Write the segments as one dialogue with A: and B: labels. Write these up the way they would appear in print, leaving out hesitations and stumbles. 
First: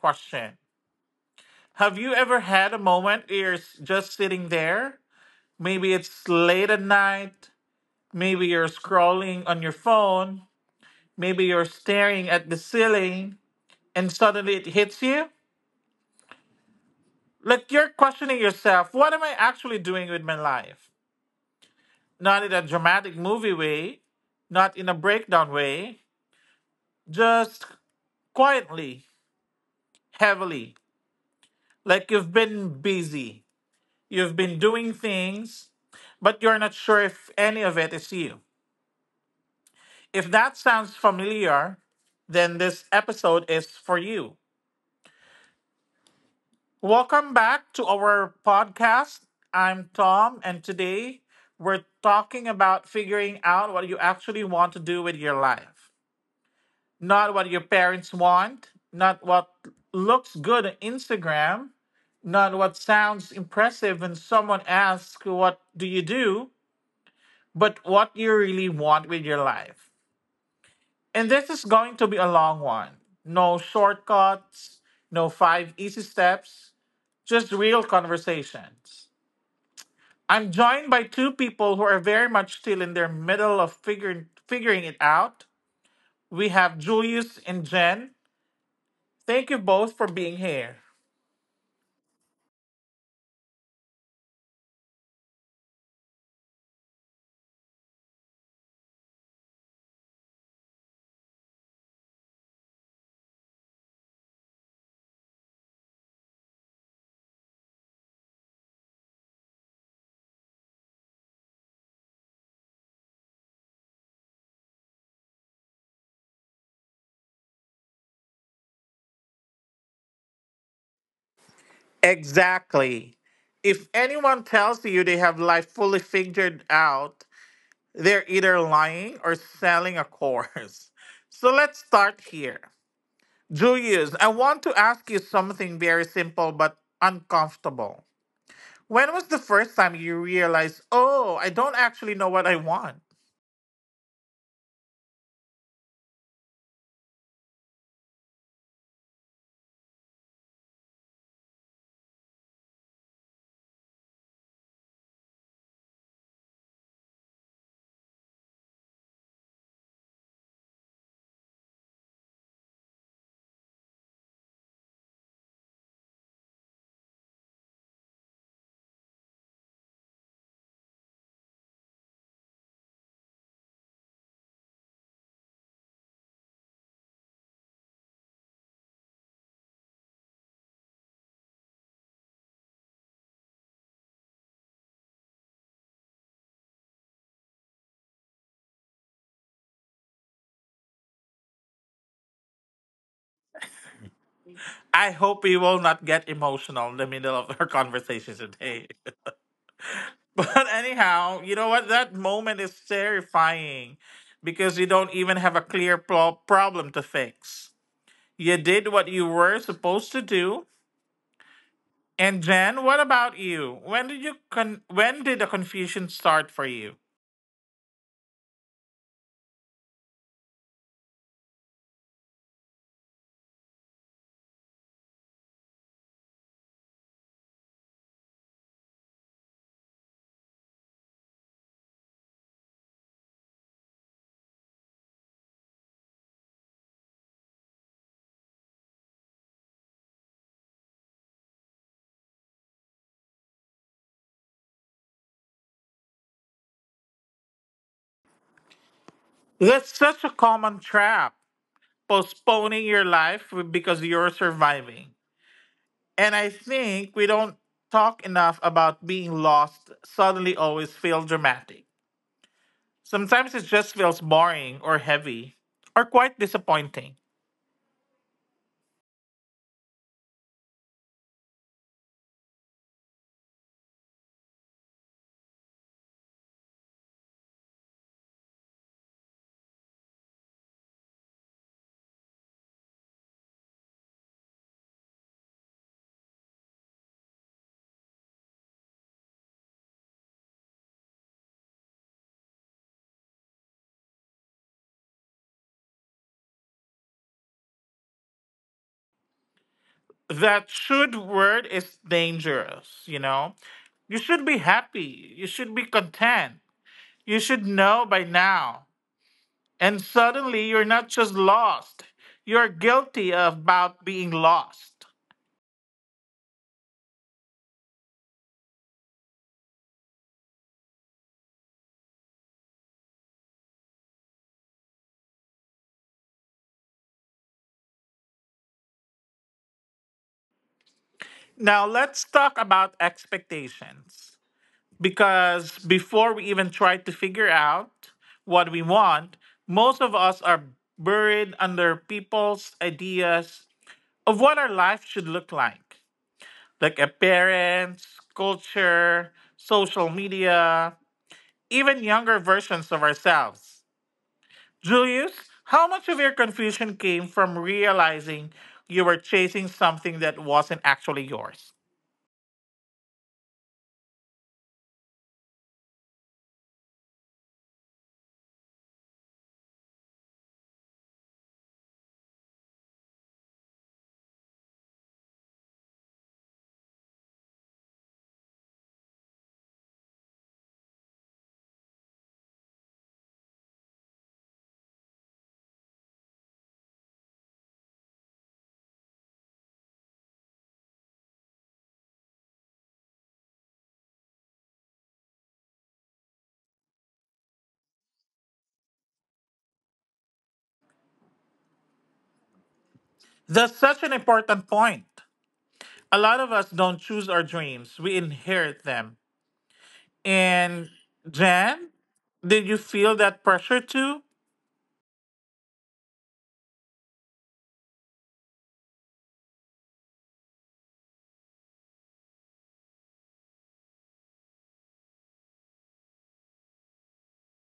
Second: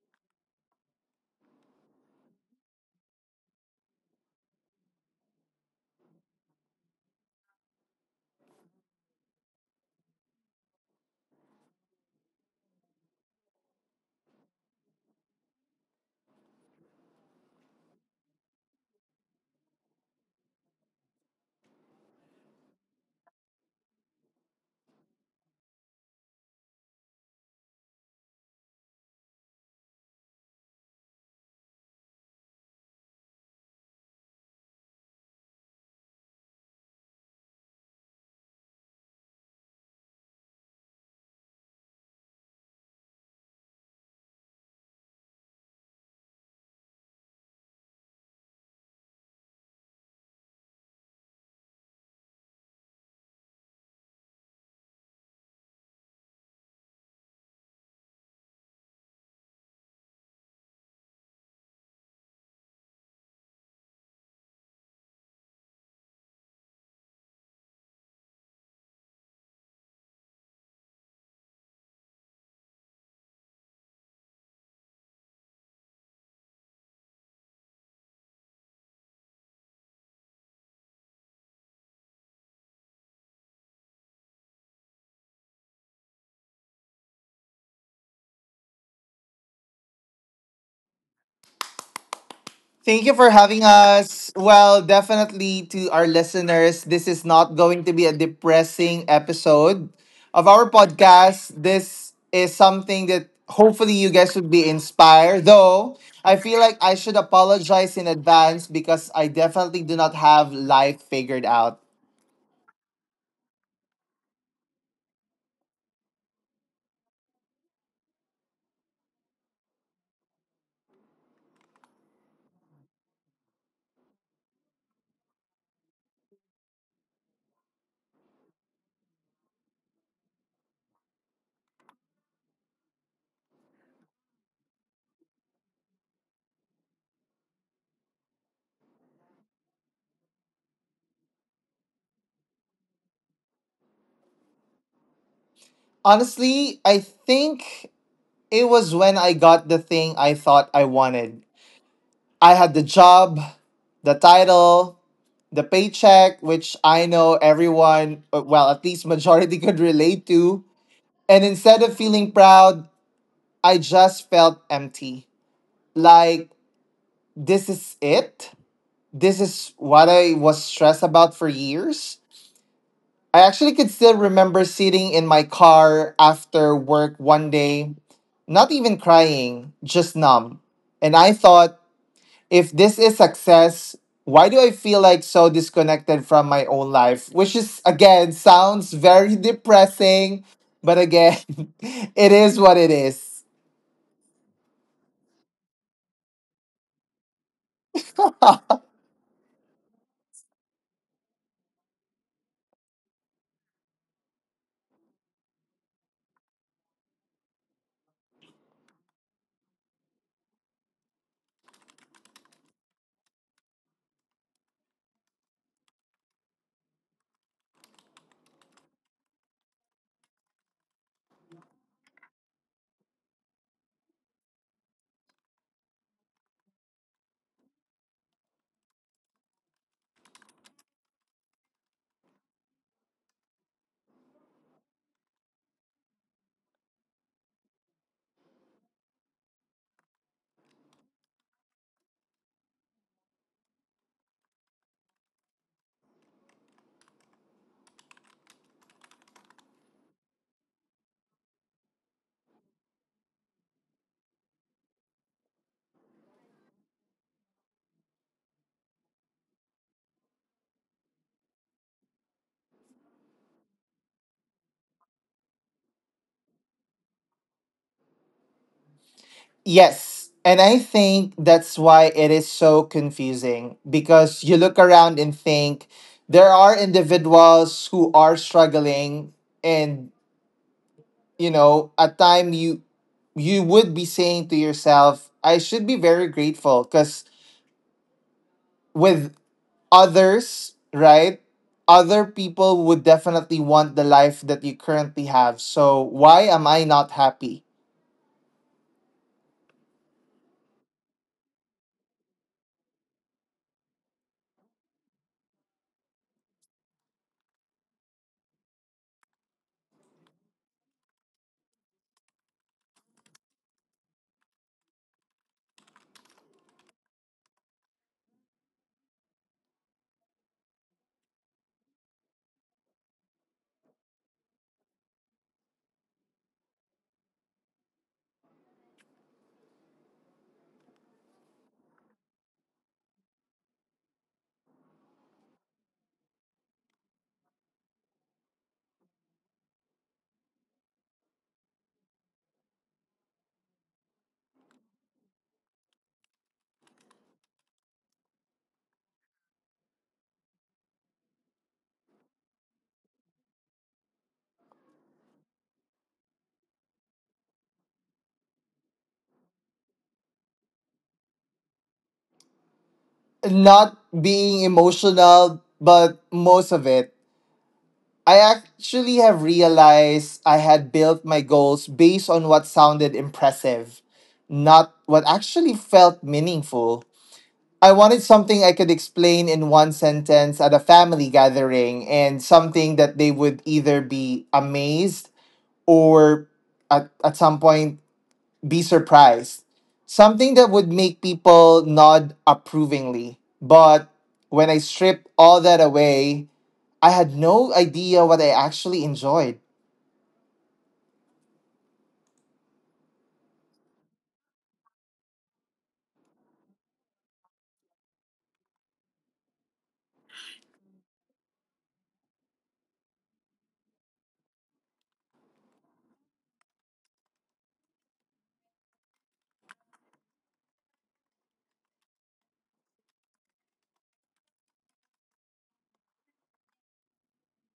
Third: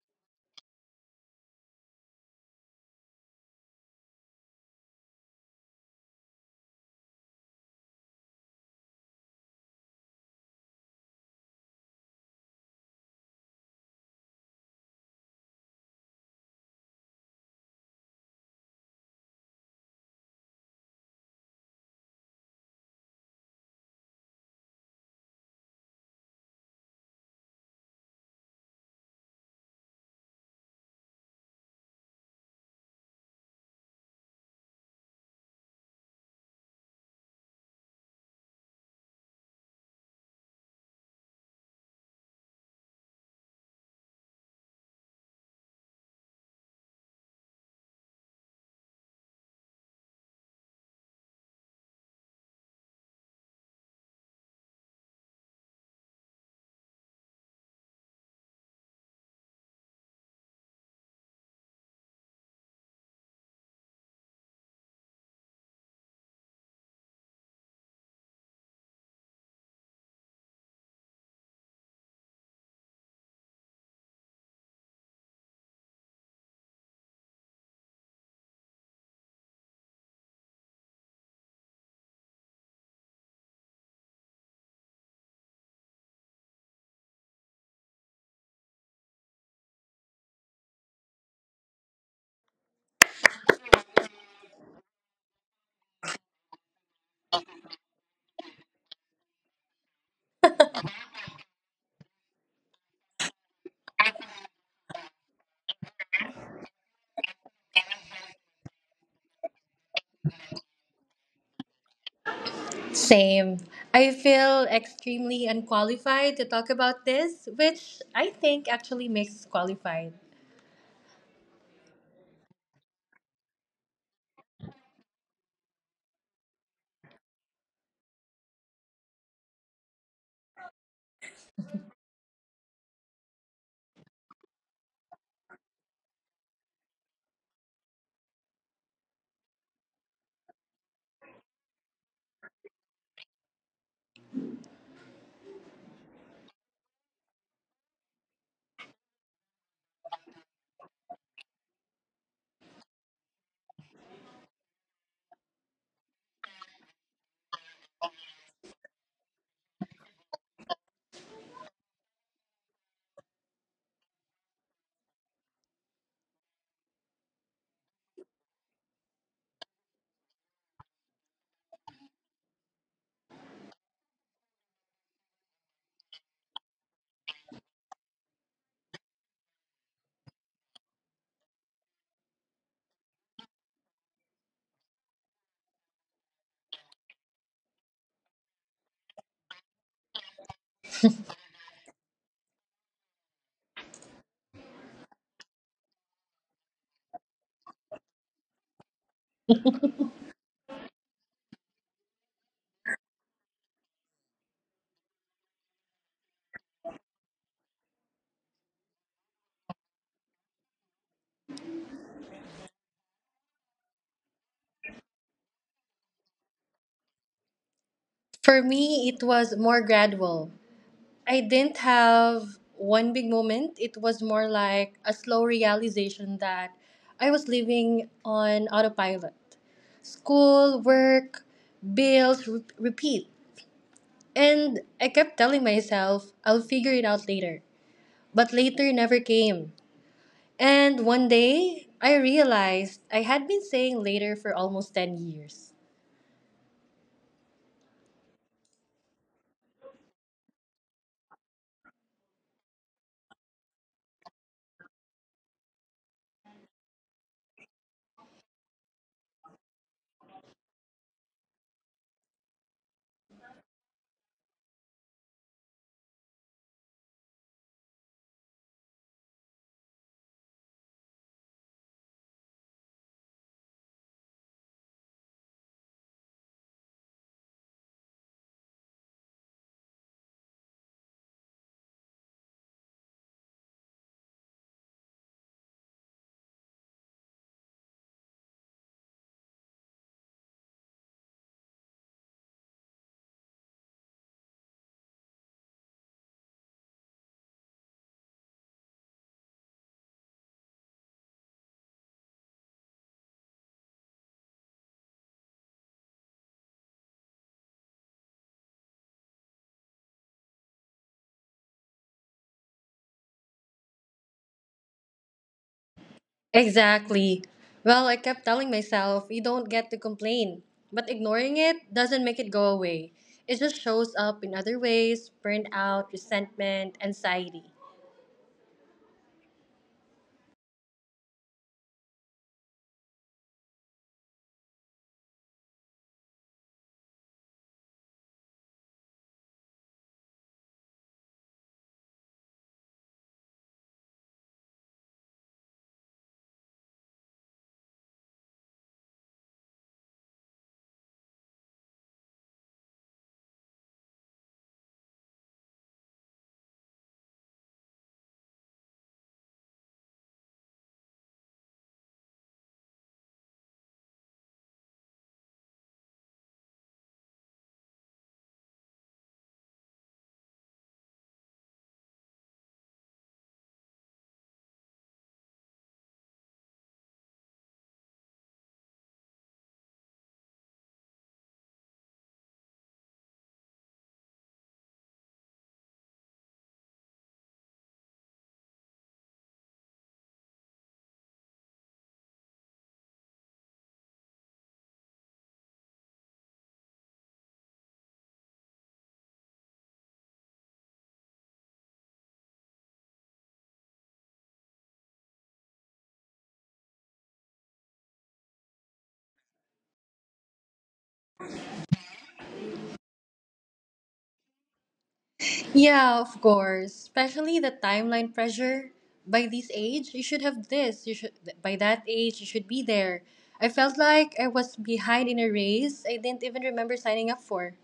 A: question. Have you ever had a moment where you're just sitting there? Maybe it's late at night. Maybe you're scrolling on your phone. Maybe you're staring at the ceiling, and suddenly it hits you. Like you're questioning yourself, what am I actually doing with my life? Not in a dramatic movie way, not in a breakdown way, just quietly, heavily. Like you've been busy, you've been doing things, but you're not sure if any of it is you. If that sounds familiar, then this episode is for you. Welcome back to our podcast. I'm Tom, and today we're talking about figuring out what you actually want to do with your life. Not what your parents want, not what looks good on Instagram, not what sounds impressive when someone asks, "What do you do?" but what you really want with your life. And this is going to be a long one. No shortcuts, no five easy steps, just real conversations. I'm joined by two people who are very much still in their middle of figuring it out. We have Julius and Jen. Thank you both for being here.
B: Thank you for having us. Well, definitely to our listeners, this is not going to be a depressing episode of our podcast. This is something that hopefully you guys would be inspired. Though, I feel like I should apologize in advance because I definitely do not have life figured out.
C: Same. I feel extremely unqualified to talk about this, which I think actually makes us qualified.
A: Exactly. If anyone tells you they have life fully figured out, they're either lying or selling a course. So let's start here. Julius, I want to ask you something very simple but uncomfortable. When was the first time you realized, oh, I don't actually know what I want?
B: Honestly, I think it was when I got the thing I thought I wanted. I had the job, the title, the paycheck, which I know everyone, well, at least majority could relate to. And instead of feeling proud, I just felt empty. Like, this is it. This is what I was stressed about for years. I actually could still remember sitting in my car after work one day, not even crying, just numb. And I thought, if this is success, why do I feel like so disconnected from my own life? Which is, again, sounds very depressing, but again, it is what it is.
A: I hope we will not get emotional in the middle of our conversation today. But anyhow, you know what? That moment is terrifying because you don't even have a clear problem to fix. You did what you were supposed to do. And Jen, what about you? When did the confusion start for you?
C: For me, it was more gradual. I didn't have one big moment. It was more like a slow realization that I was living on autopilot. School, work, bills, repeat. And I kept telling myself, I'll figure it out later. But later never came. And one day, I realized I had been saying later for almost 10 years.
A: That's such a common trap, postponing your life because you're surviving. And I think we don't talk enough about being lost suddenly always feel dramatic. Sometimes it just feels boring or heavy or quite disappointing.
B: Yes. And I think that's why it is so confusing because you look around and think there are individuals who are struggling, and you know, at time you would be saying to yourself, I should be very grateful, cuz with others, right? Other people would definitely want the life that you currently have. So why am I not happy?
A: That should word is dangerous, you know? You should be happy. You should be content. You should know by now. And suddenly you're not just lost, you're guilty about being lost.
C: Exactly. Well, I kept telling myself, you don't get to complain. But ignoring it doesn't make it go away. It just shows up in other ways, burnout, resentment, anxiety.
A: Now let's talk about expectations, because before we even try to figure out what we want, most of us are buried under people's ideas of what our life should look like appearance, culture, social media, even younger versions of ourselves. Julius, how much of your confusion came from realizing you were chasing something that wasn't actually yours?
B: Not being emotional, but most of it. I actually have realized I had built my goals based on what sounded impressive, not what actually felt meaningful. I wanted something I could explain in one sentence at a family gathering, and something that they would either be amazed or, at some point, be surprised. Something that would make people nod approvingly. But when I stripped all that away, I had no idea what I actually enjoyed.
A: That's such an important point. A lot of us don't choose our dreams, we inherit them. And Jan, did you feel that pressure too?
C: Yeah, of course. Especially the timeline pressure. By this age, you should have this. You should, by that age, you should be there. I felt like I was behind in a race I didn't even remember signing up for.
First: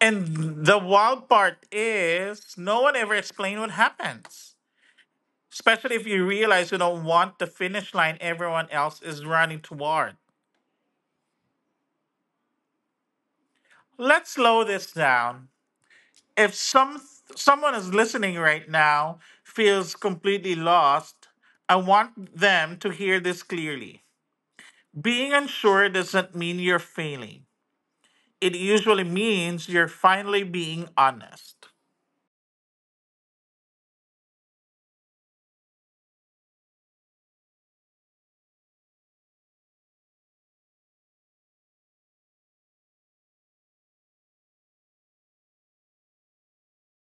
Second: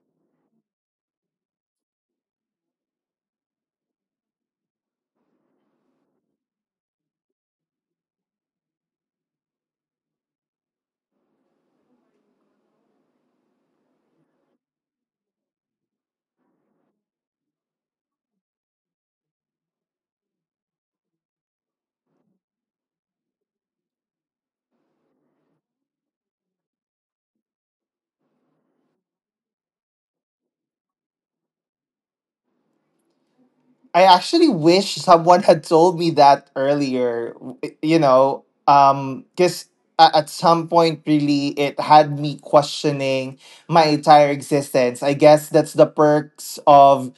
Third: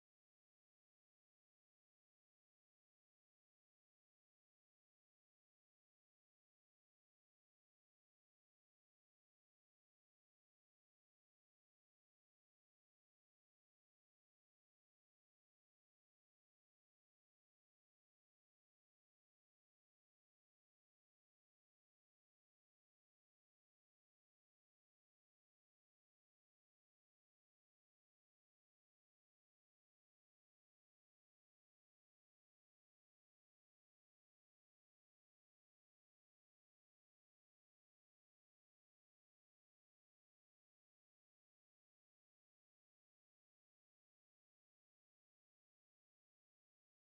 A: And the wild part is no one ever explains what happens, especially if you realize you don't want the finish line everyone else is running toward. Let's slow this down. If someone is listening right now feels completely lost, I want them to hear this clearly. Being unsure doesn't mean you're failing. It usually means you're finally being honest.
B: I actually wish someone had told me that earlier, you know, because at some point, really, it had me questioning my entire existence. I guess that's the perks of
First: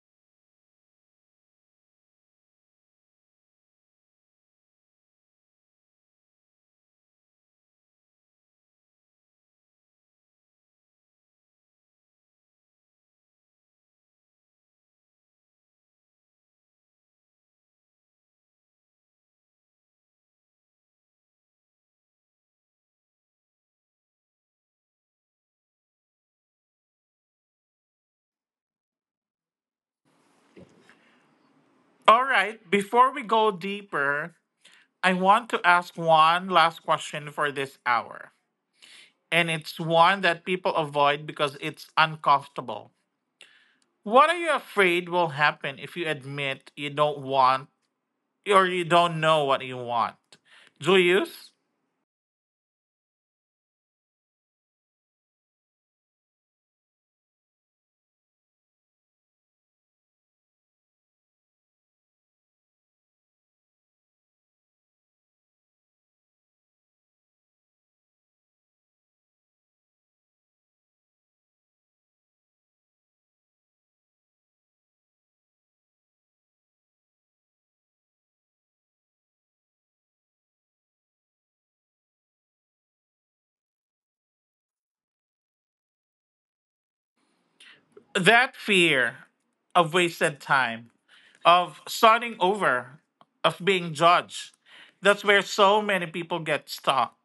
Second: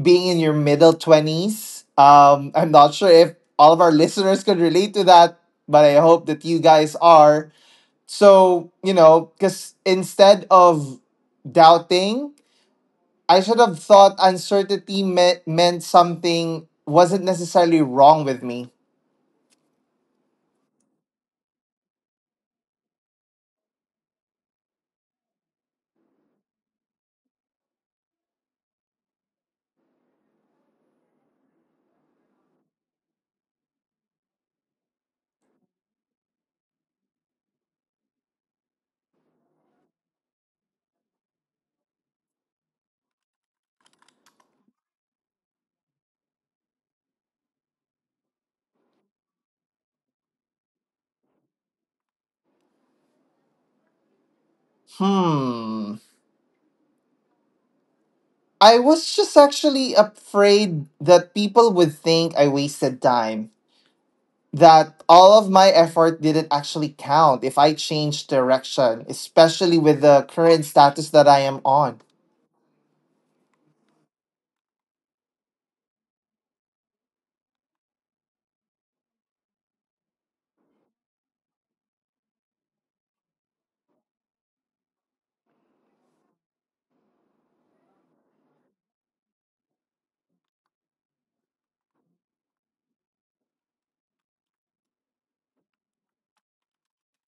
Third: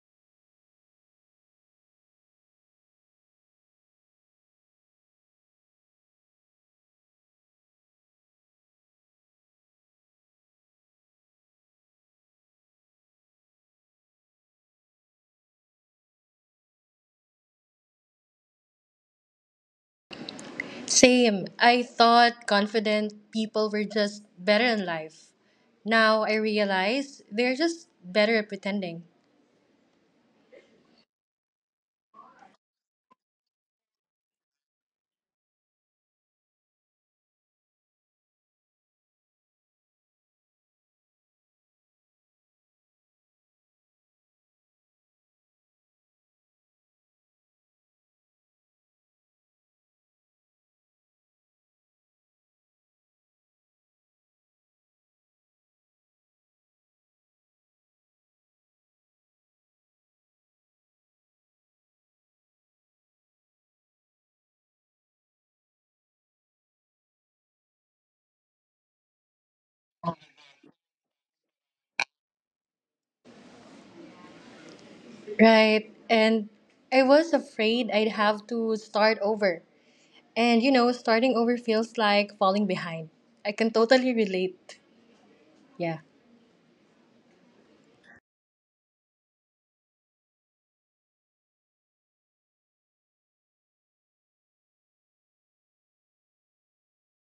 B: being in your middle twenties. I'm not sure if all of our listeners could relate to that, but I hope that you guys are. So, you know, because instead of doubting, I should have thought uncertainty meant something wasn't necessarily wrong with me.
C: Same. I thought confident people were just better in life. Now I realize they're just better at pretending.
A: All right, before we go deeper, I want to ask one last question for this hour. And it's one that people avoid because it's uncomfortable. What are you afraid will happen if you admit you don't want or you don't know what you want? Julius,
B: Hmm. I was just actually afraid that people would think I wasted time, that all of my effort didn't actually count if I changed direction, especially with the current status that I am on.
C: Right. And I was afraid I'd have to start over. And you know, starting over feels like falling behind. I can totally relate. Yeah.
A: that fear of wasted time, of starting over, of being judged. That's where so many people get stuck.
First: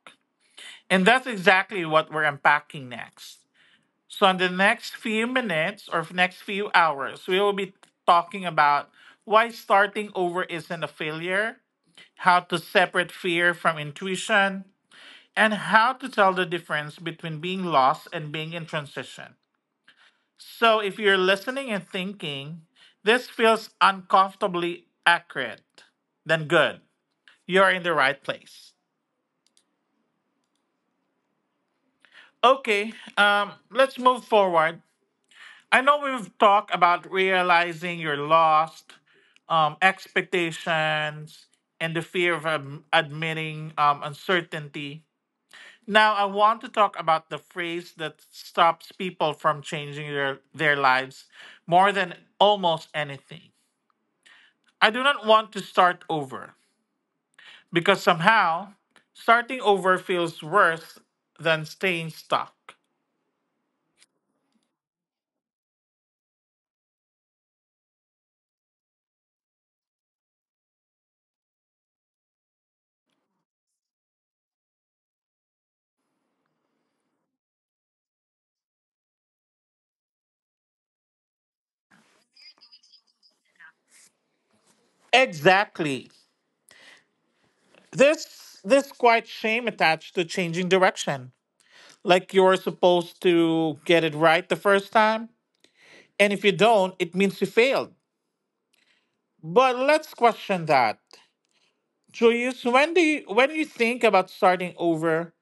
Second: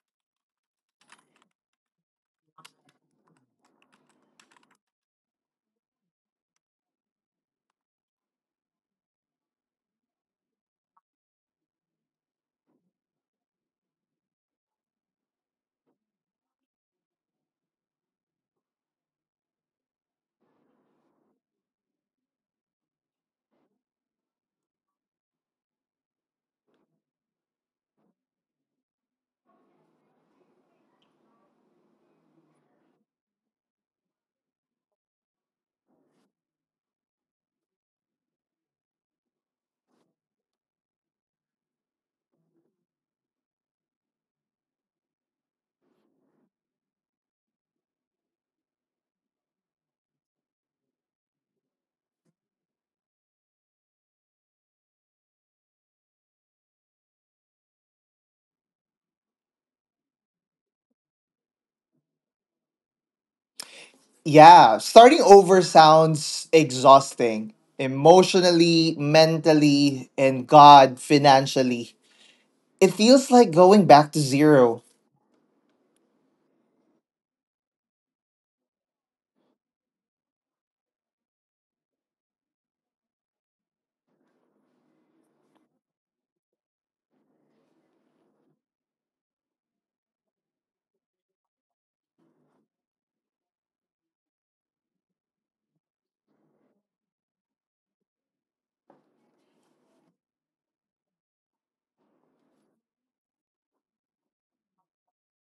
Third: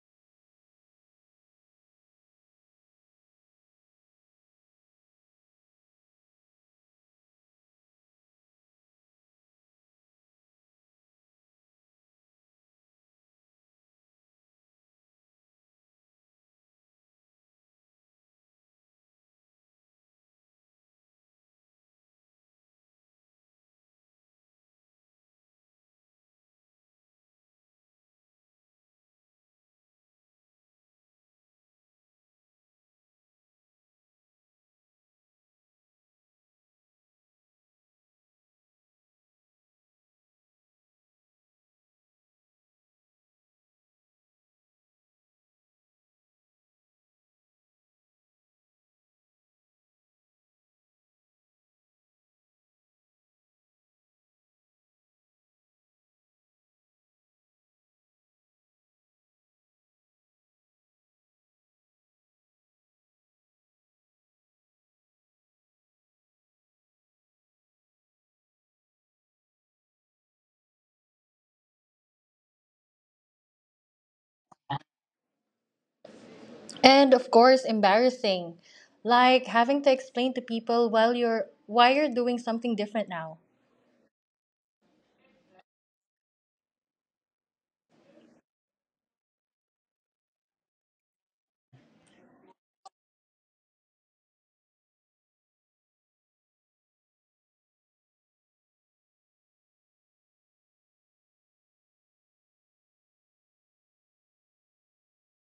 A: And that's exactly what we're unpacking next. So, in the next few minutes or next few hours, we will be talking about why starting over isn't a failure, how to separate fear from intuition, and how to tell the difference between being lost and being in transition. So if you're listening and thinking, this feels uncomfortably accurate, then good. You're in the right place. Okay, let's move forward. I know we've talked about realizing you're lost, expectations, and the fear of admitting uncertainty. Now, I want to talk about the phrase that stops people from changing their lives more than almost anything. I do not want to start over, because somehow starting over feels worse than staying stuck.
B: Yeah, starting over sounds exhausting emotionally, mentally, and God, financially. It feels like going back to zero.
C: And of course, embarrassing. Like having to explain to people while you're, why you're doing something different now.
A: Exactly. This quite shame attached to changing direction. Like you're supposed to get it right the first time, and if you don't, it means you failed. But let's question that. Julius, when you think about starting over,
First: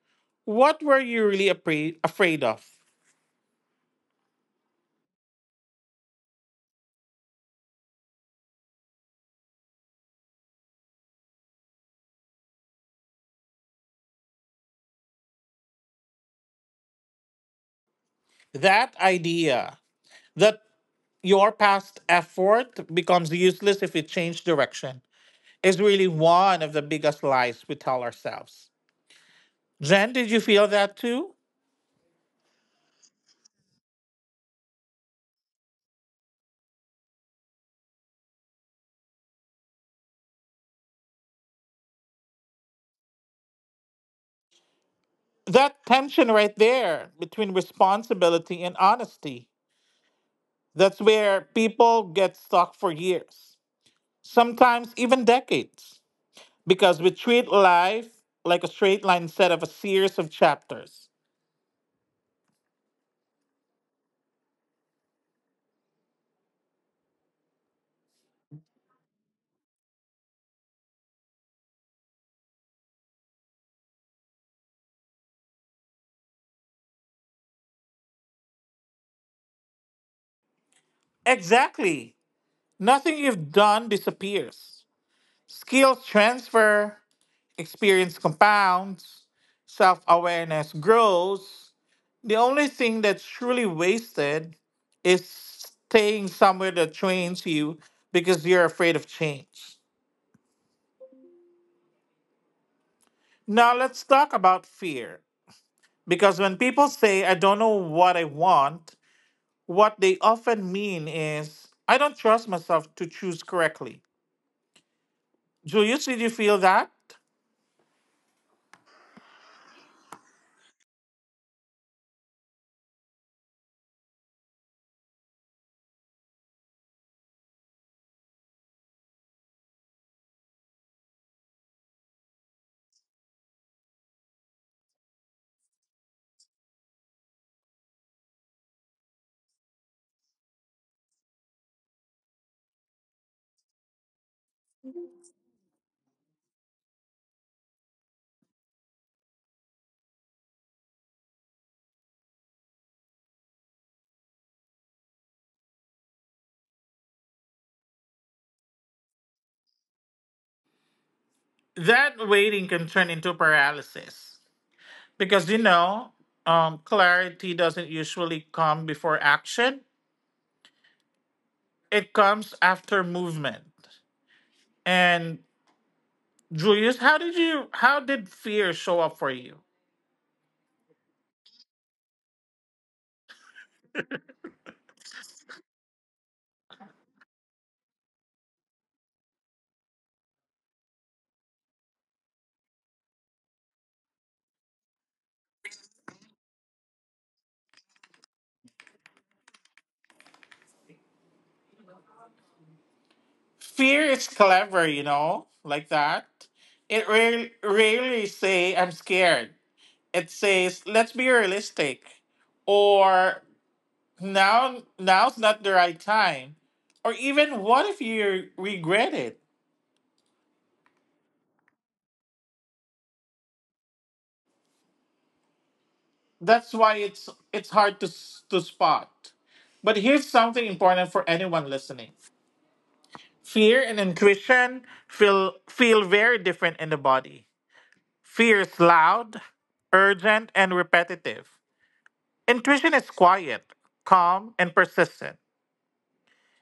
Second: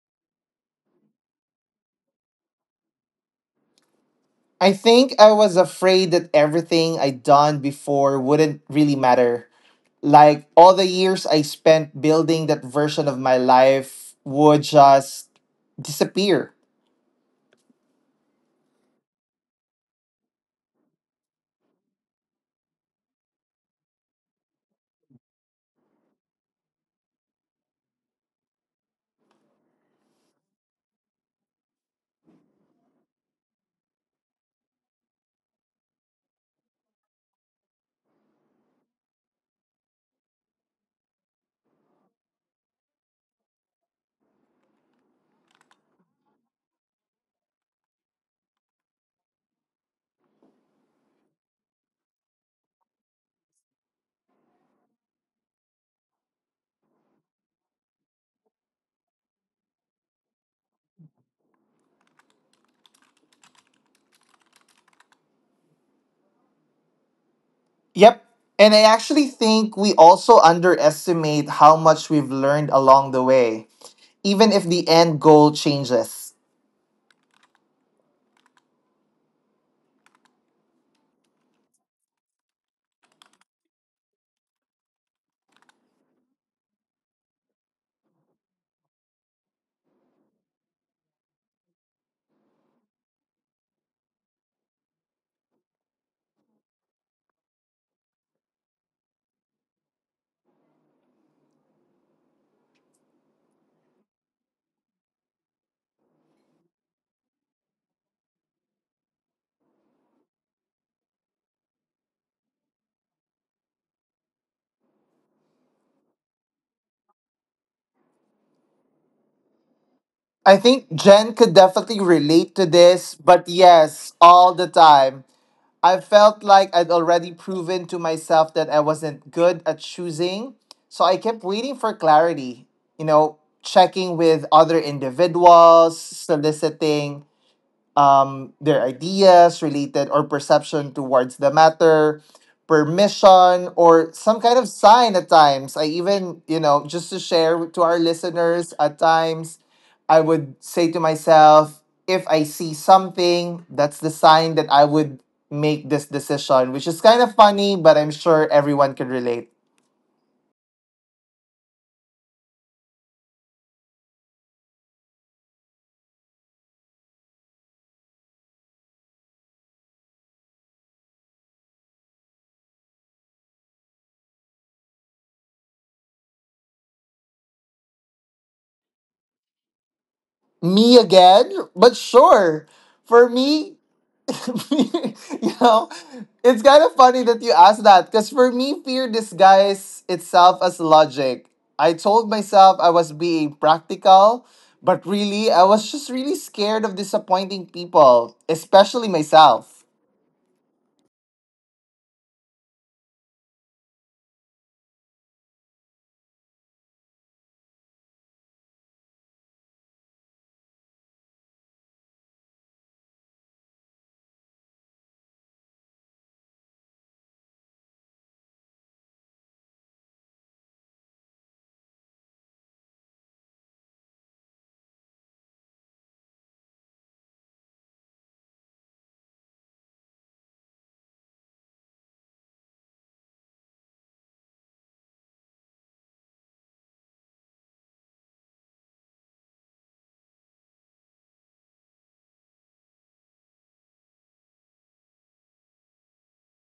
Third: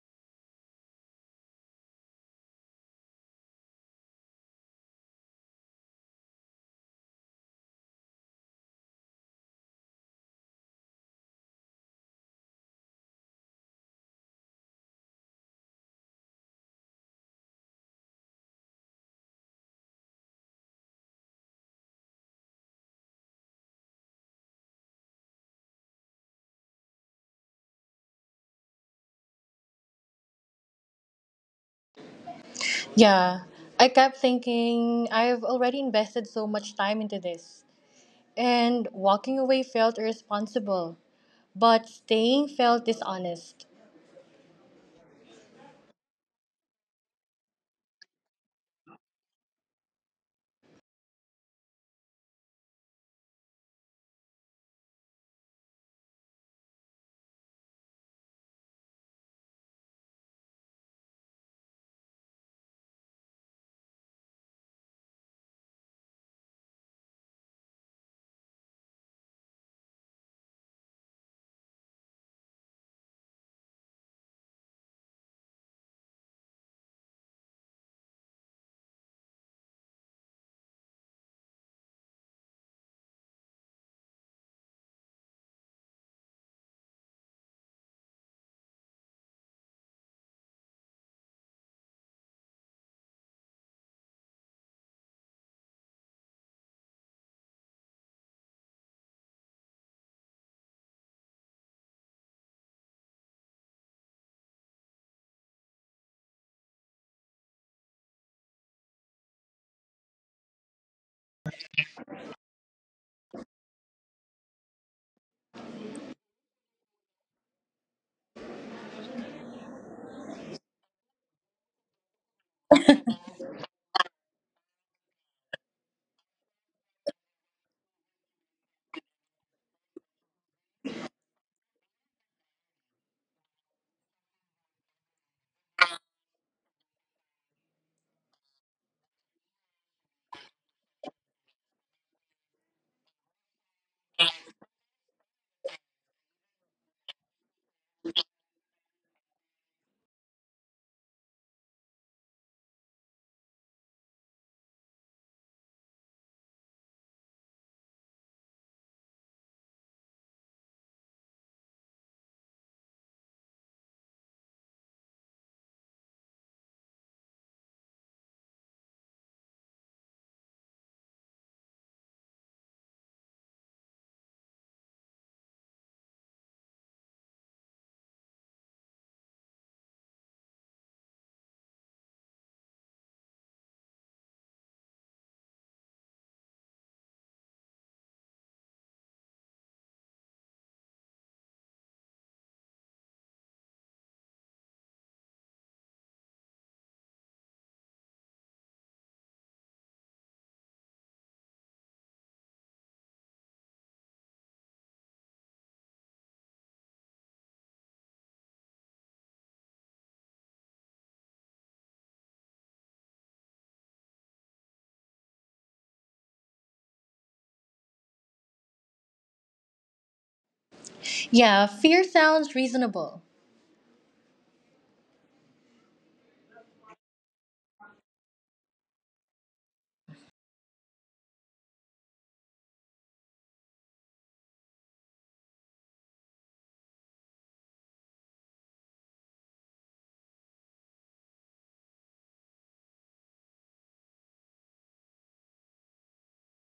A: what were you really afraid of?
B: I think I was afraid that everything I'd done before wouldn't really matter. Like all the years I spent building that version of my life would just disappear.
A: That idea, that your past effort becomes useless if you change direction, is really one of the biggest lies we tell ourselves. Jen, did you feel that too?
C: Yeah, I kept thinking I've already invested so much time into this, and walking away felt irresponsible, but staying felt dishonest.
A: That tension right there between responsibility and honesty. That's where people get stuck for years, sometimes even decades, because we treat life like a straight line set of a series of chapters.
B: Yep. And I actually think we also underestimate how much we've learned along the way, even if the end goal changes.
A: Exactly. Nothing you've done disappears. Skills transfer, experience compounds, self awareness grows. The only thing that's truly wasted is staying somewhere that trains you because you're afraid of change. Now, let's talk about fear. Because when people say, I don't know what I want, what they often mean is, I don't trust myself to choose correctly. Julius, did you feel that?
B: I think Jen could definitely relate to this, but yes, all the time. I felt like I'd already proven to myself that I wasn't good at choosing, so I kept waiting for clarity, you know, checking with other individuals, soliciting their ideas related or perception towards the matter, permission, or some kind of sign at times. I even, you know, just to share to our listeners, at times I would say to myself, if I see something, that's the sign that I would make this decision, which is kind of funny, but I'm sure everyone can relate.
A: That waiting can turn into paralysis, because you know, clarity doesn't usually come before action, it comes after movement. And Julius, how did fear show up for you?
B: Me again, but sure. For me, you know, it's kind of funny that you asked that, because for me, fear disguised itself as logic. I told myself I was being practical, but really, I was just really scared of disappointing people, especially myself.
A: Fear is clever, you know, like that. It rarely say I'm scared. It says, let's be realistic, or now's not the right time, or even what if you regret it.
C: Yeah, fear sounds reasonable.
A: That's why it's hard to to spot. But here's something important for anyone listening. Fear and intuition feel very different in the body. Fear is loud, urgent, and repetitive. Intuition is quiet, calm, and persistent.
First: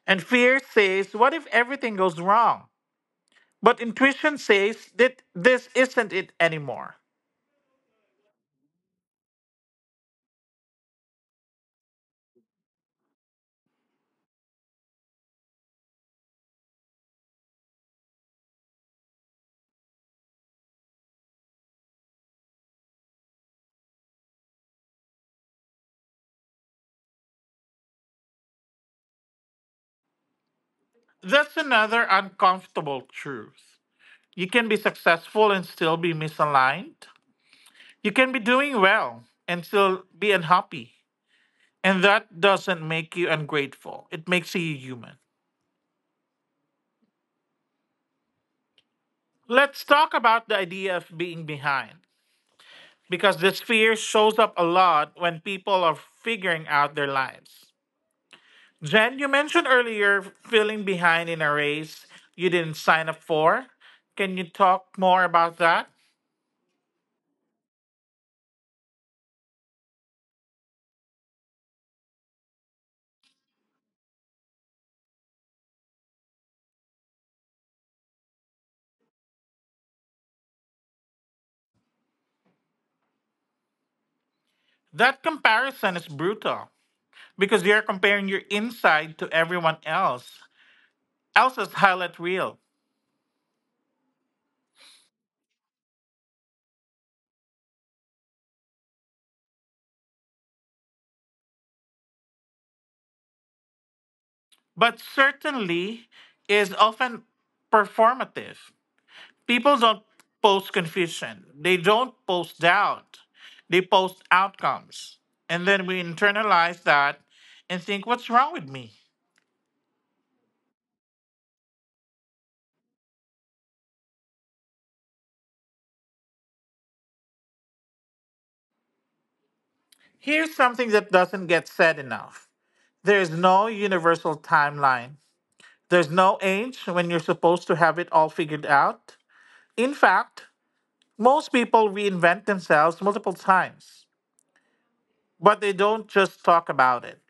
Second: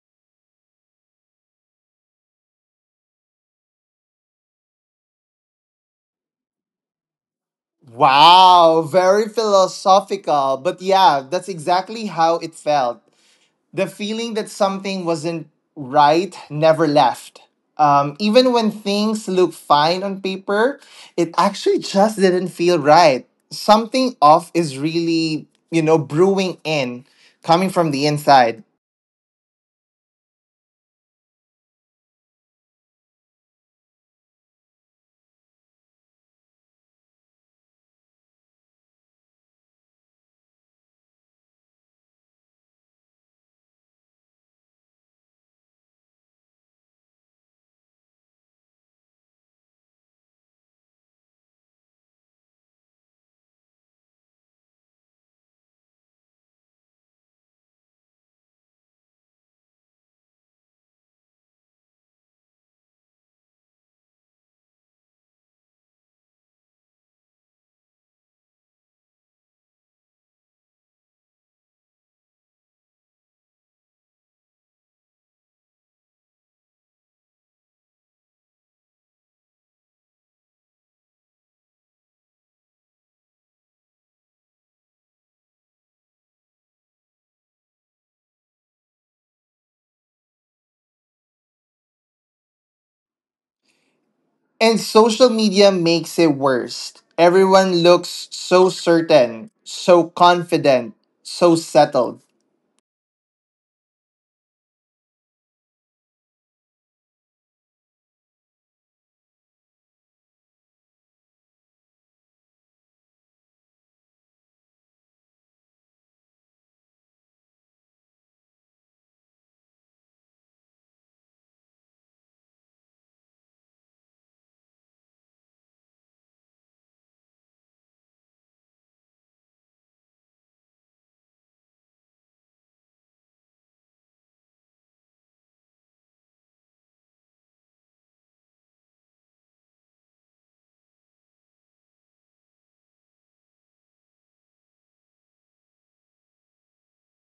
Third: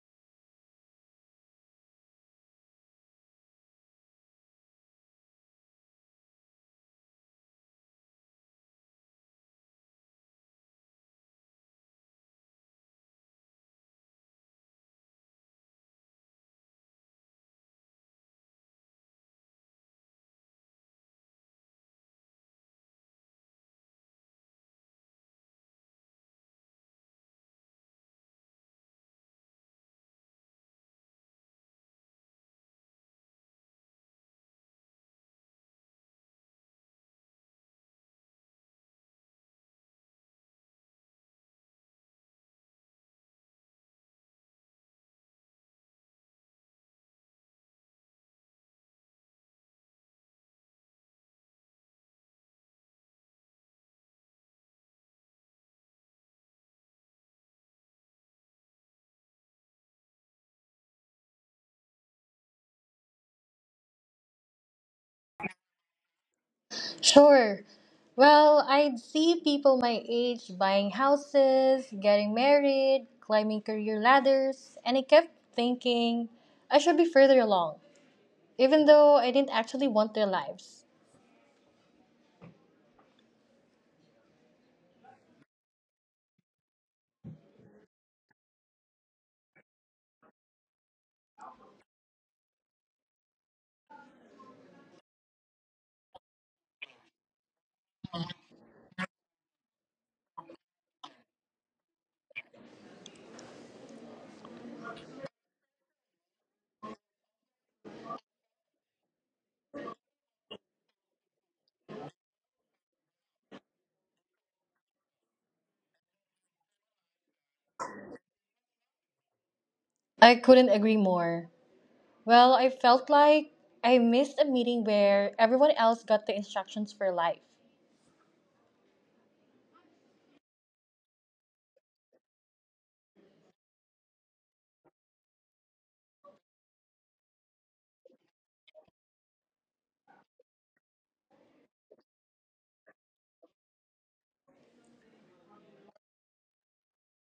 A: And fear says, what if everything goes wrong? But intuition says that this isn't it anymore.
B: Wow, very philosophical. But yeah, that's exactly how it felt. The feeling that something wasn't right never left. Even when things look fine on paper, it actually just didn't feel right. Something off is really, you know, brewing in, coming from the inside.
A: That's another uncomfortable truth. You can be successful and still be misaligned. You can be doing well and still be unhappy. And that doesn't make you ungrateful, it makes you human. Let's talk about the idea of being behind, because this fear shows up a lot when people are figuring out their lives. Jen, you mentioned earlier feeling behind in a race you didn't sign up for. Can you talk more about that?
C: Sure. Well, I'd see people my age buying houses, getting married, climbing career ladders, and I kept thinking I should be further along, even though I didn't actually want their lives.
A: That comparison is brutal because you're comparing your inside to everyone else's highlight reel.
B: And social media makes it worse. Everyone looks so certain, so confident, so settled.
A: But certainly is often performative. People don't post confusion, they don't post doubt, they post outcomes. And then we internalize that and think, what's wrong with me?
C: I couldn't agree more. Well, I felt like I missed a meeting where everyone else got the instructions for life.
A: Here's something that doesn't get said enough. There's no universal timeline, there's no age when you're supposed to have it all figured out. In fact, most people reinvent themselves multiple times, but they don't just talk about it.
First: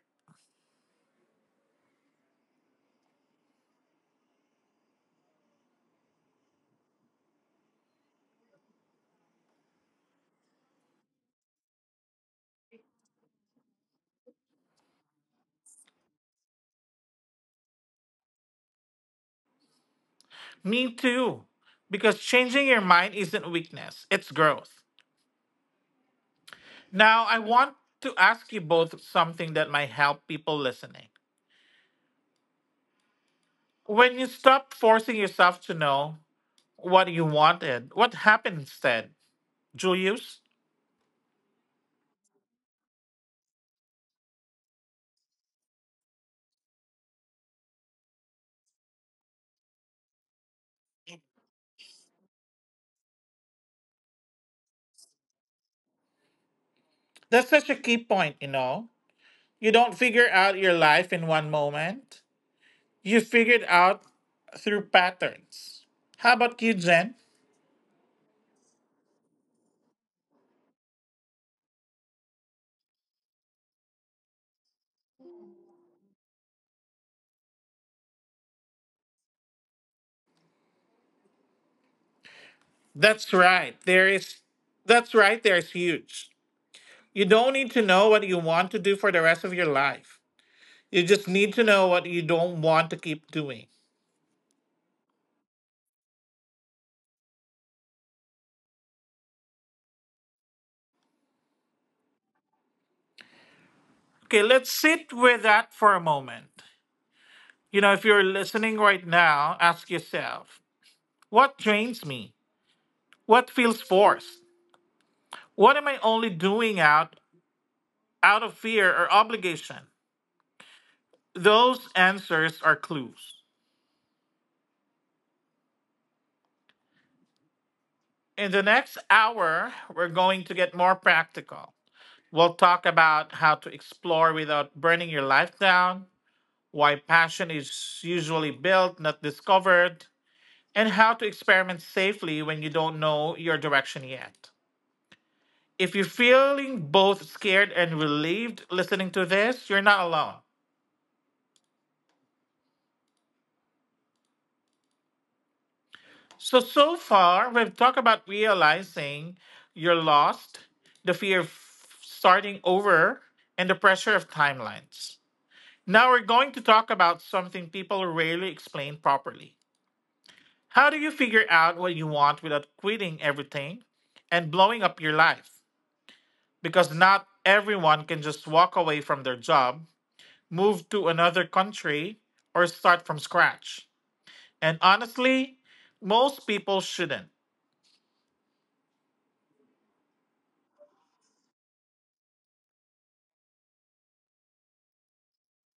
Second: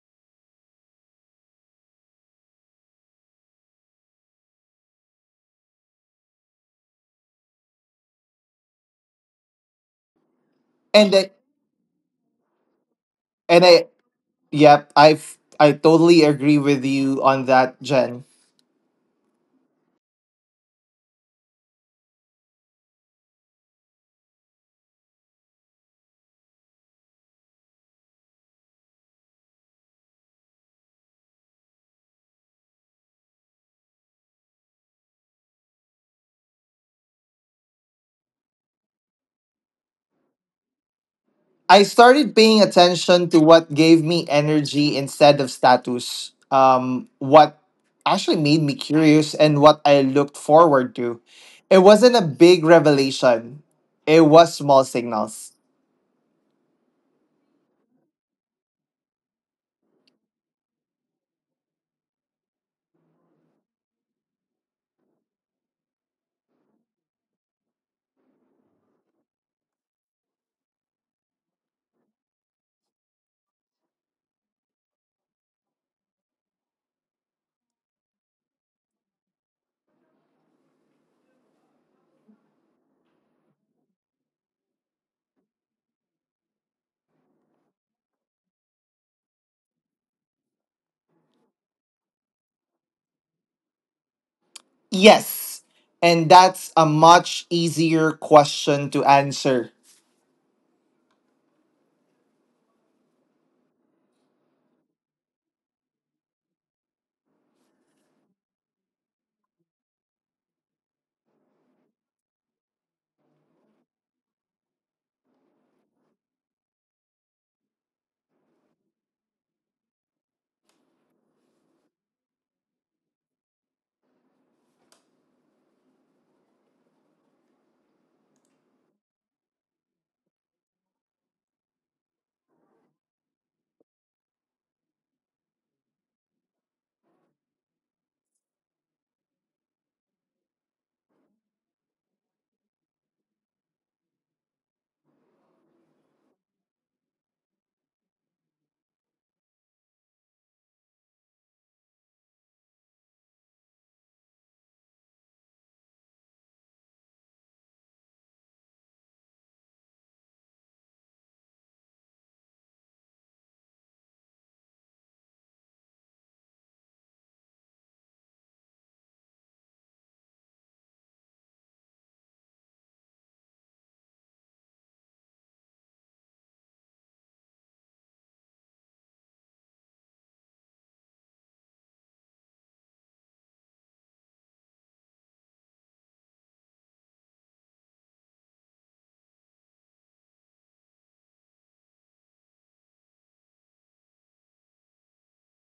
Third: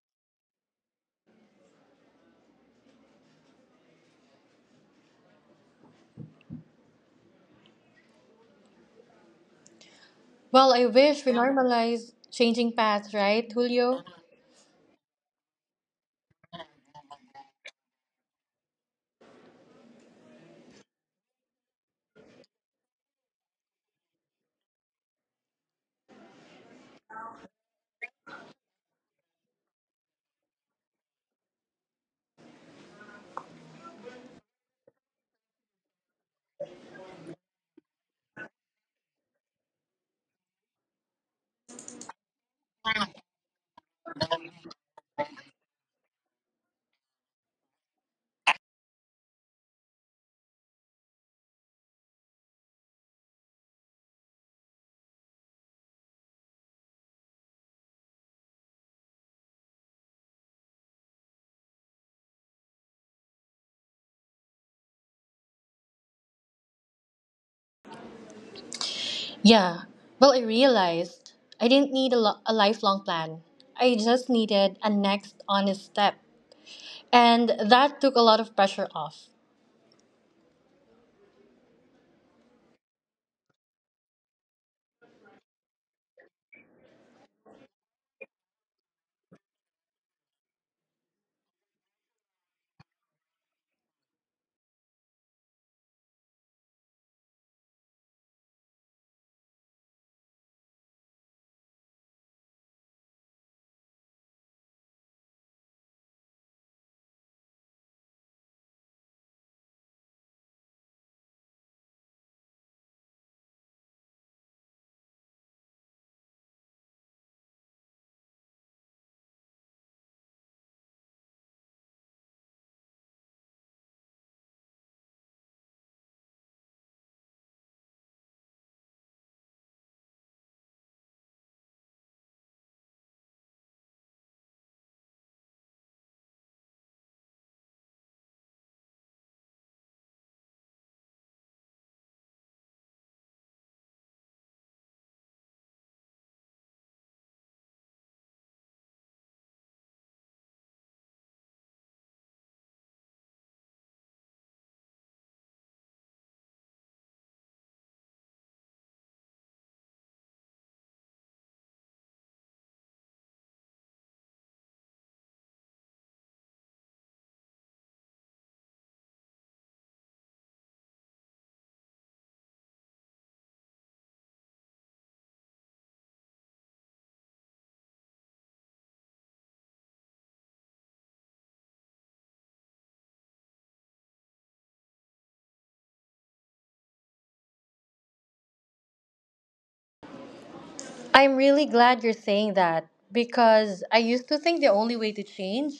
C: Well, I
B: And
C: wish
B: I,
C: we normalized changing paths, right,
B: and I,
C: Julio?
B: yep, I totally agree with you on that, Jen.
A: Me too. Because changing your mind isn't weakness, it's growth. Now, I want to ask you both something that might help people listening. When you stopped forcing yourself to know what you wanted, what happened instead? Julius?
B: I started paying attention to what gave me energy instead of status. What actually made me curious and what I looked forward to. It wasn't a big revelation. It was small signals.
A: That's such a key point, you know? You don't figure out your life in one moment, you figure it out through patterns. How about you, Jen?
C: Yeah. Well, I realized I didn't need a, a lifelong plan. I just needed a next honest step. And that took a lot of pressure off.
A: That's right. There is that's right, there's huge. You don't need to know what you want to do for the rest of your life. You just need to know what you don't want to keep doing.
B: Yes. And that's a much easier question to answer.
A: Okay, let's sit with that for a moment. You know, if you're listening right now, ask yourself, what drains me? What feels forced? What am I only out of fear or obligation? Those answers are clues. In the next hour, we're going to get more practical. We'll talk about how to explore without burning your life down, why passion is usually built, not discovered, and how to experiment safely when you don't know your direction yet. If you're feeling both scared and relieved listening to this, you're not alone. So, so far, we've talked about realizing you're lost, the fear of starting over, and the pressure of timelines. Now, we're going to talk about something people rarely explain properly. How do you figure out what you want without quitting everything and blowing up your life? Because not everyone can just walk away from their job, move to another country, or start from scratch. And honestly, most people shouldn't.
C: I'm really glad you're saying that because I used to think the only way to change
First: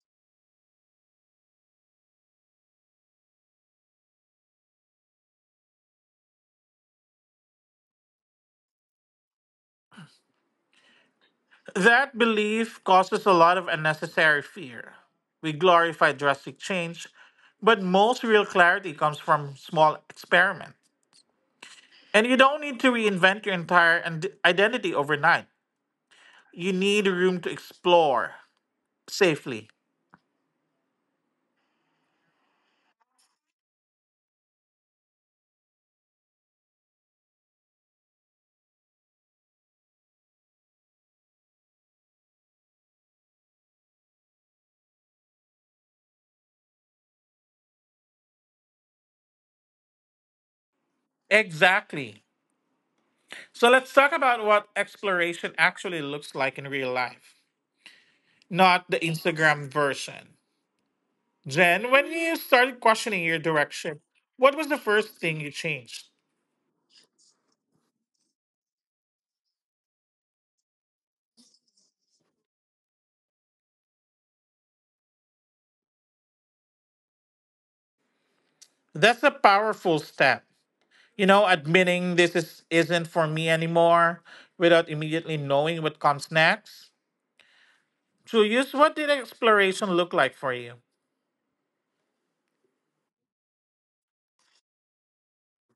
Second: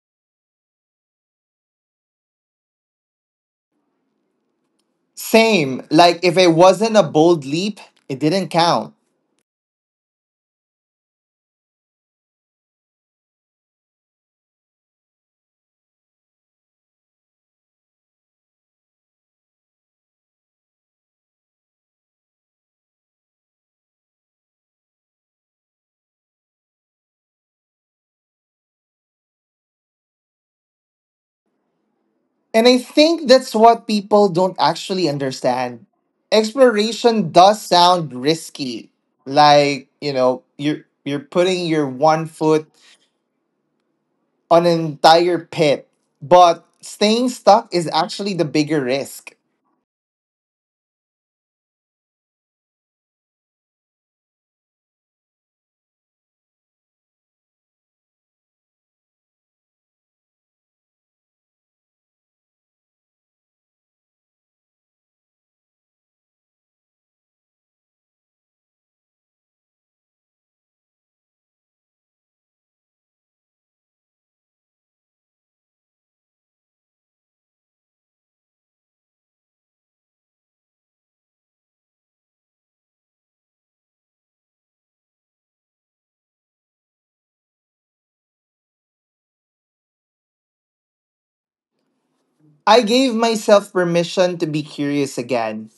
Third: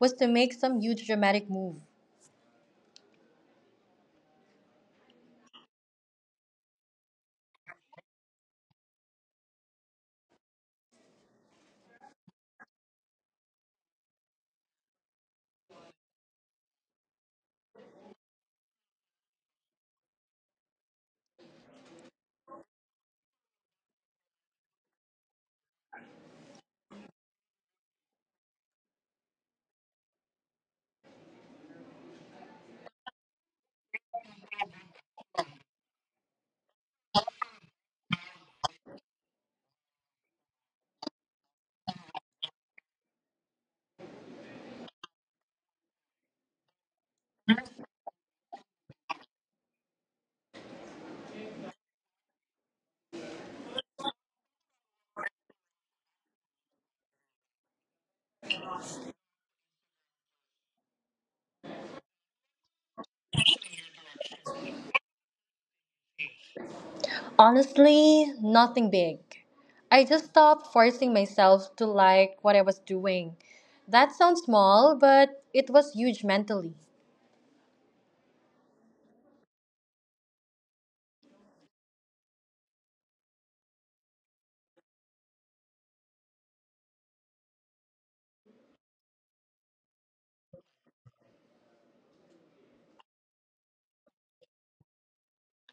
C: was to make some huge dramatic move.
B: Same. Like if it wasn't a bold leap, it didn't count.
A: That belief causes a lot of unnecessary fear. We glorify drastic change, but most real clarity comes from small experiments. And you don't need to reinvent your entire identity overnight. You need room to explore safely.
B: And I think that's what people don't actually understand. Exploration does sound risky. Like, you know, you're putting your one foot on an entire pit, but staying stuck is actually the bigger risk.
A: Exactly. So let's talk about what exploration actually looks like in real life, not the Instagram version. Jen, when you started questioning your direction, what was the first thing you changed?
C: Honestly, nothing big. I just stopped forcing myself to like what I was doing. That sounds small, but it was huge mentally.
A: That's a powerful step. You know, admitting isn't for me anymore without immediately knowing what comes next. Julius, what did exploration look like for you?
B: I gave myself permission to be curious again.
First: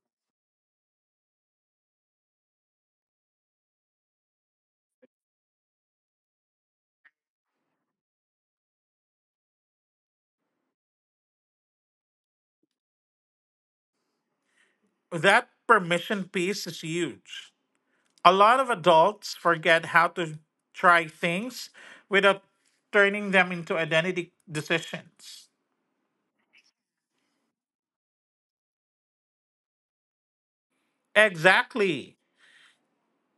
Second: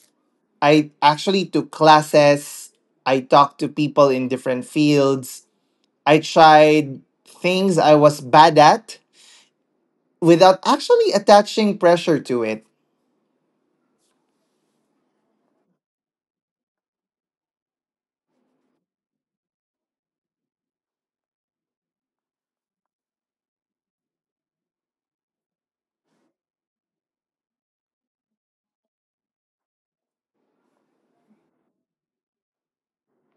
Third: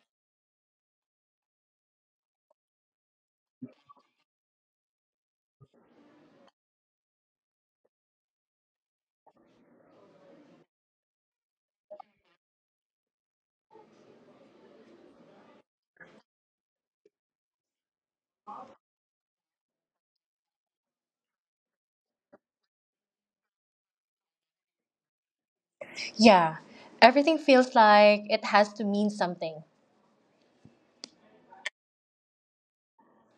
B: I actually took classes, I talked to people in different fields, I tried things I was bad at without actually attaching pressure to it.
A: That permission piece is huge. A lot of adults forget how to try things without turning them into identity decisions.
C: Yeah, everything feels like it has to mean something.
A: Exactly.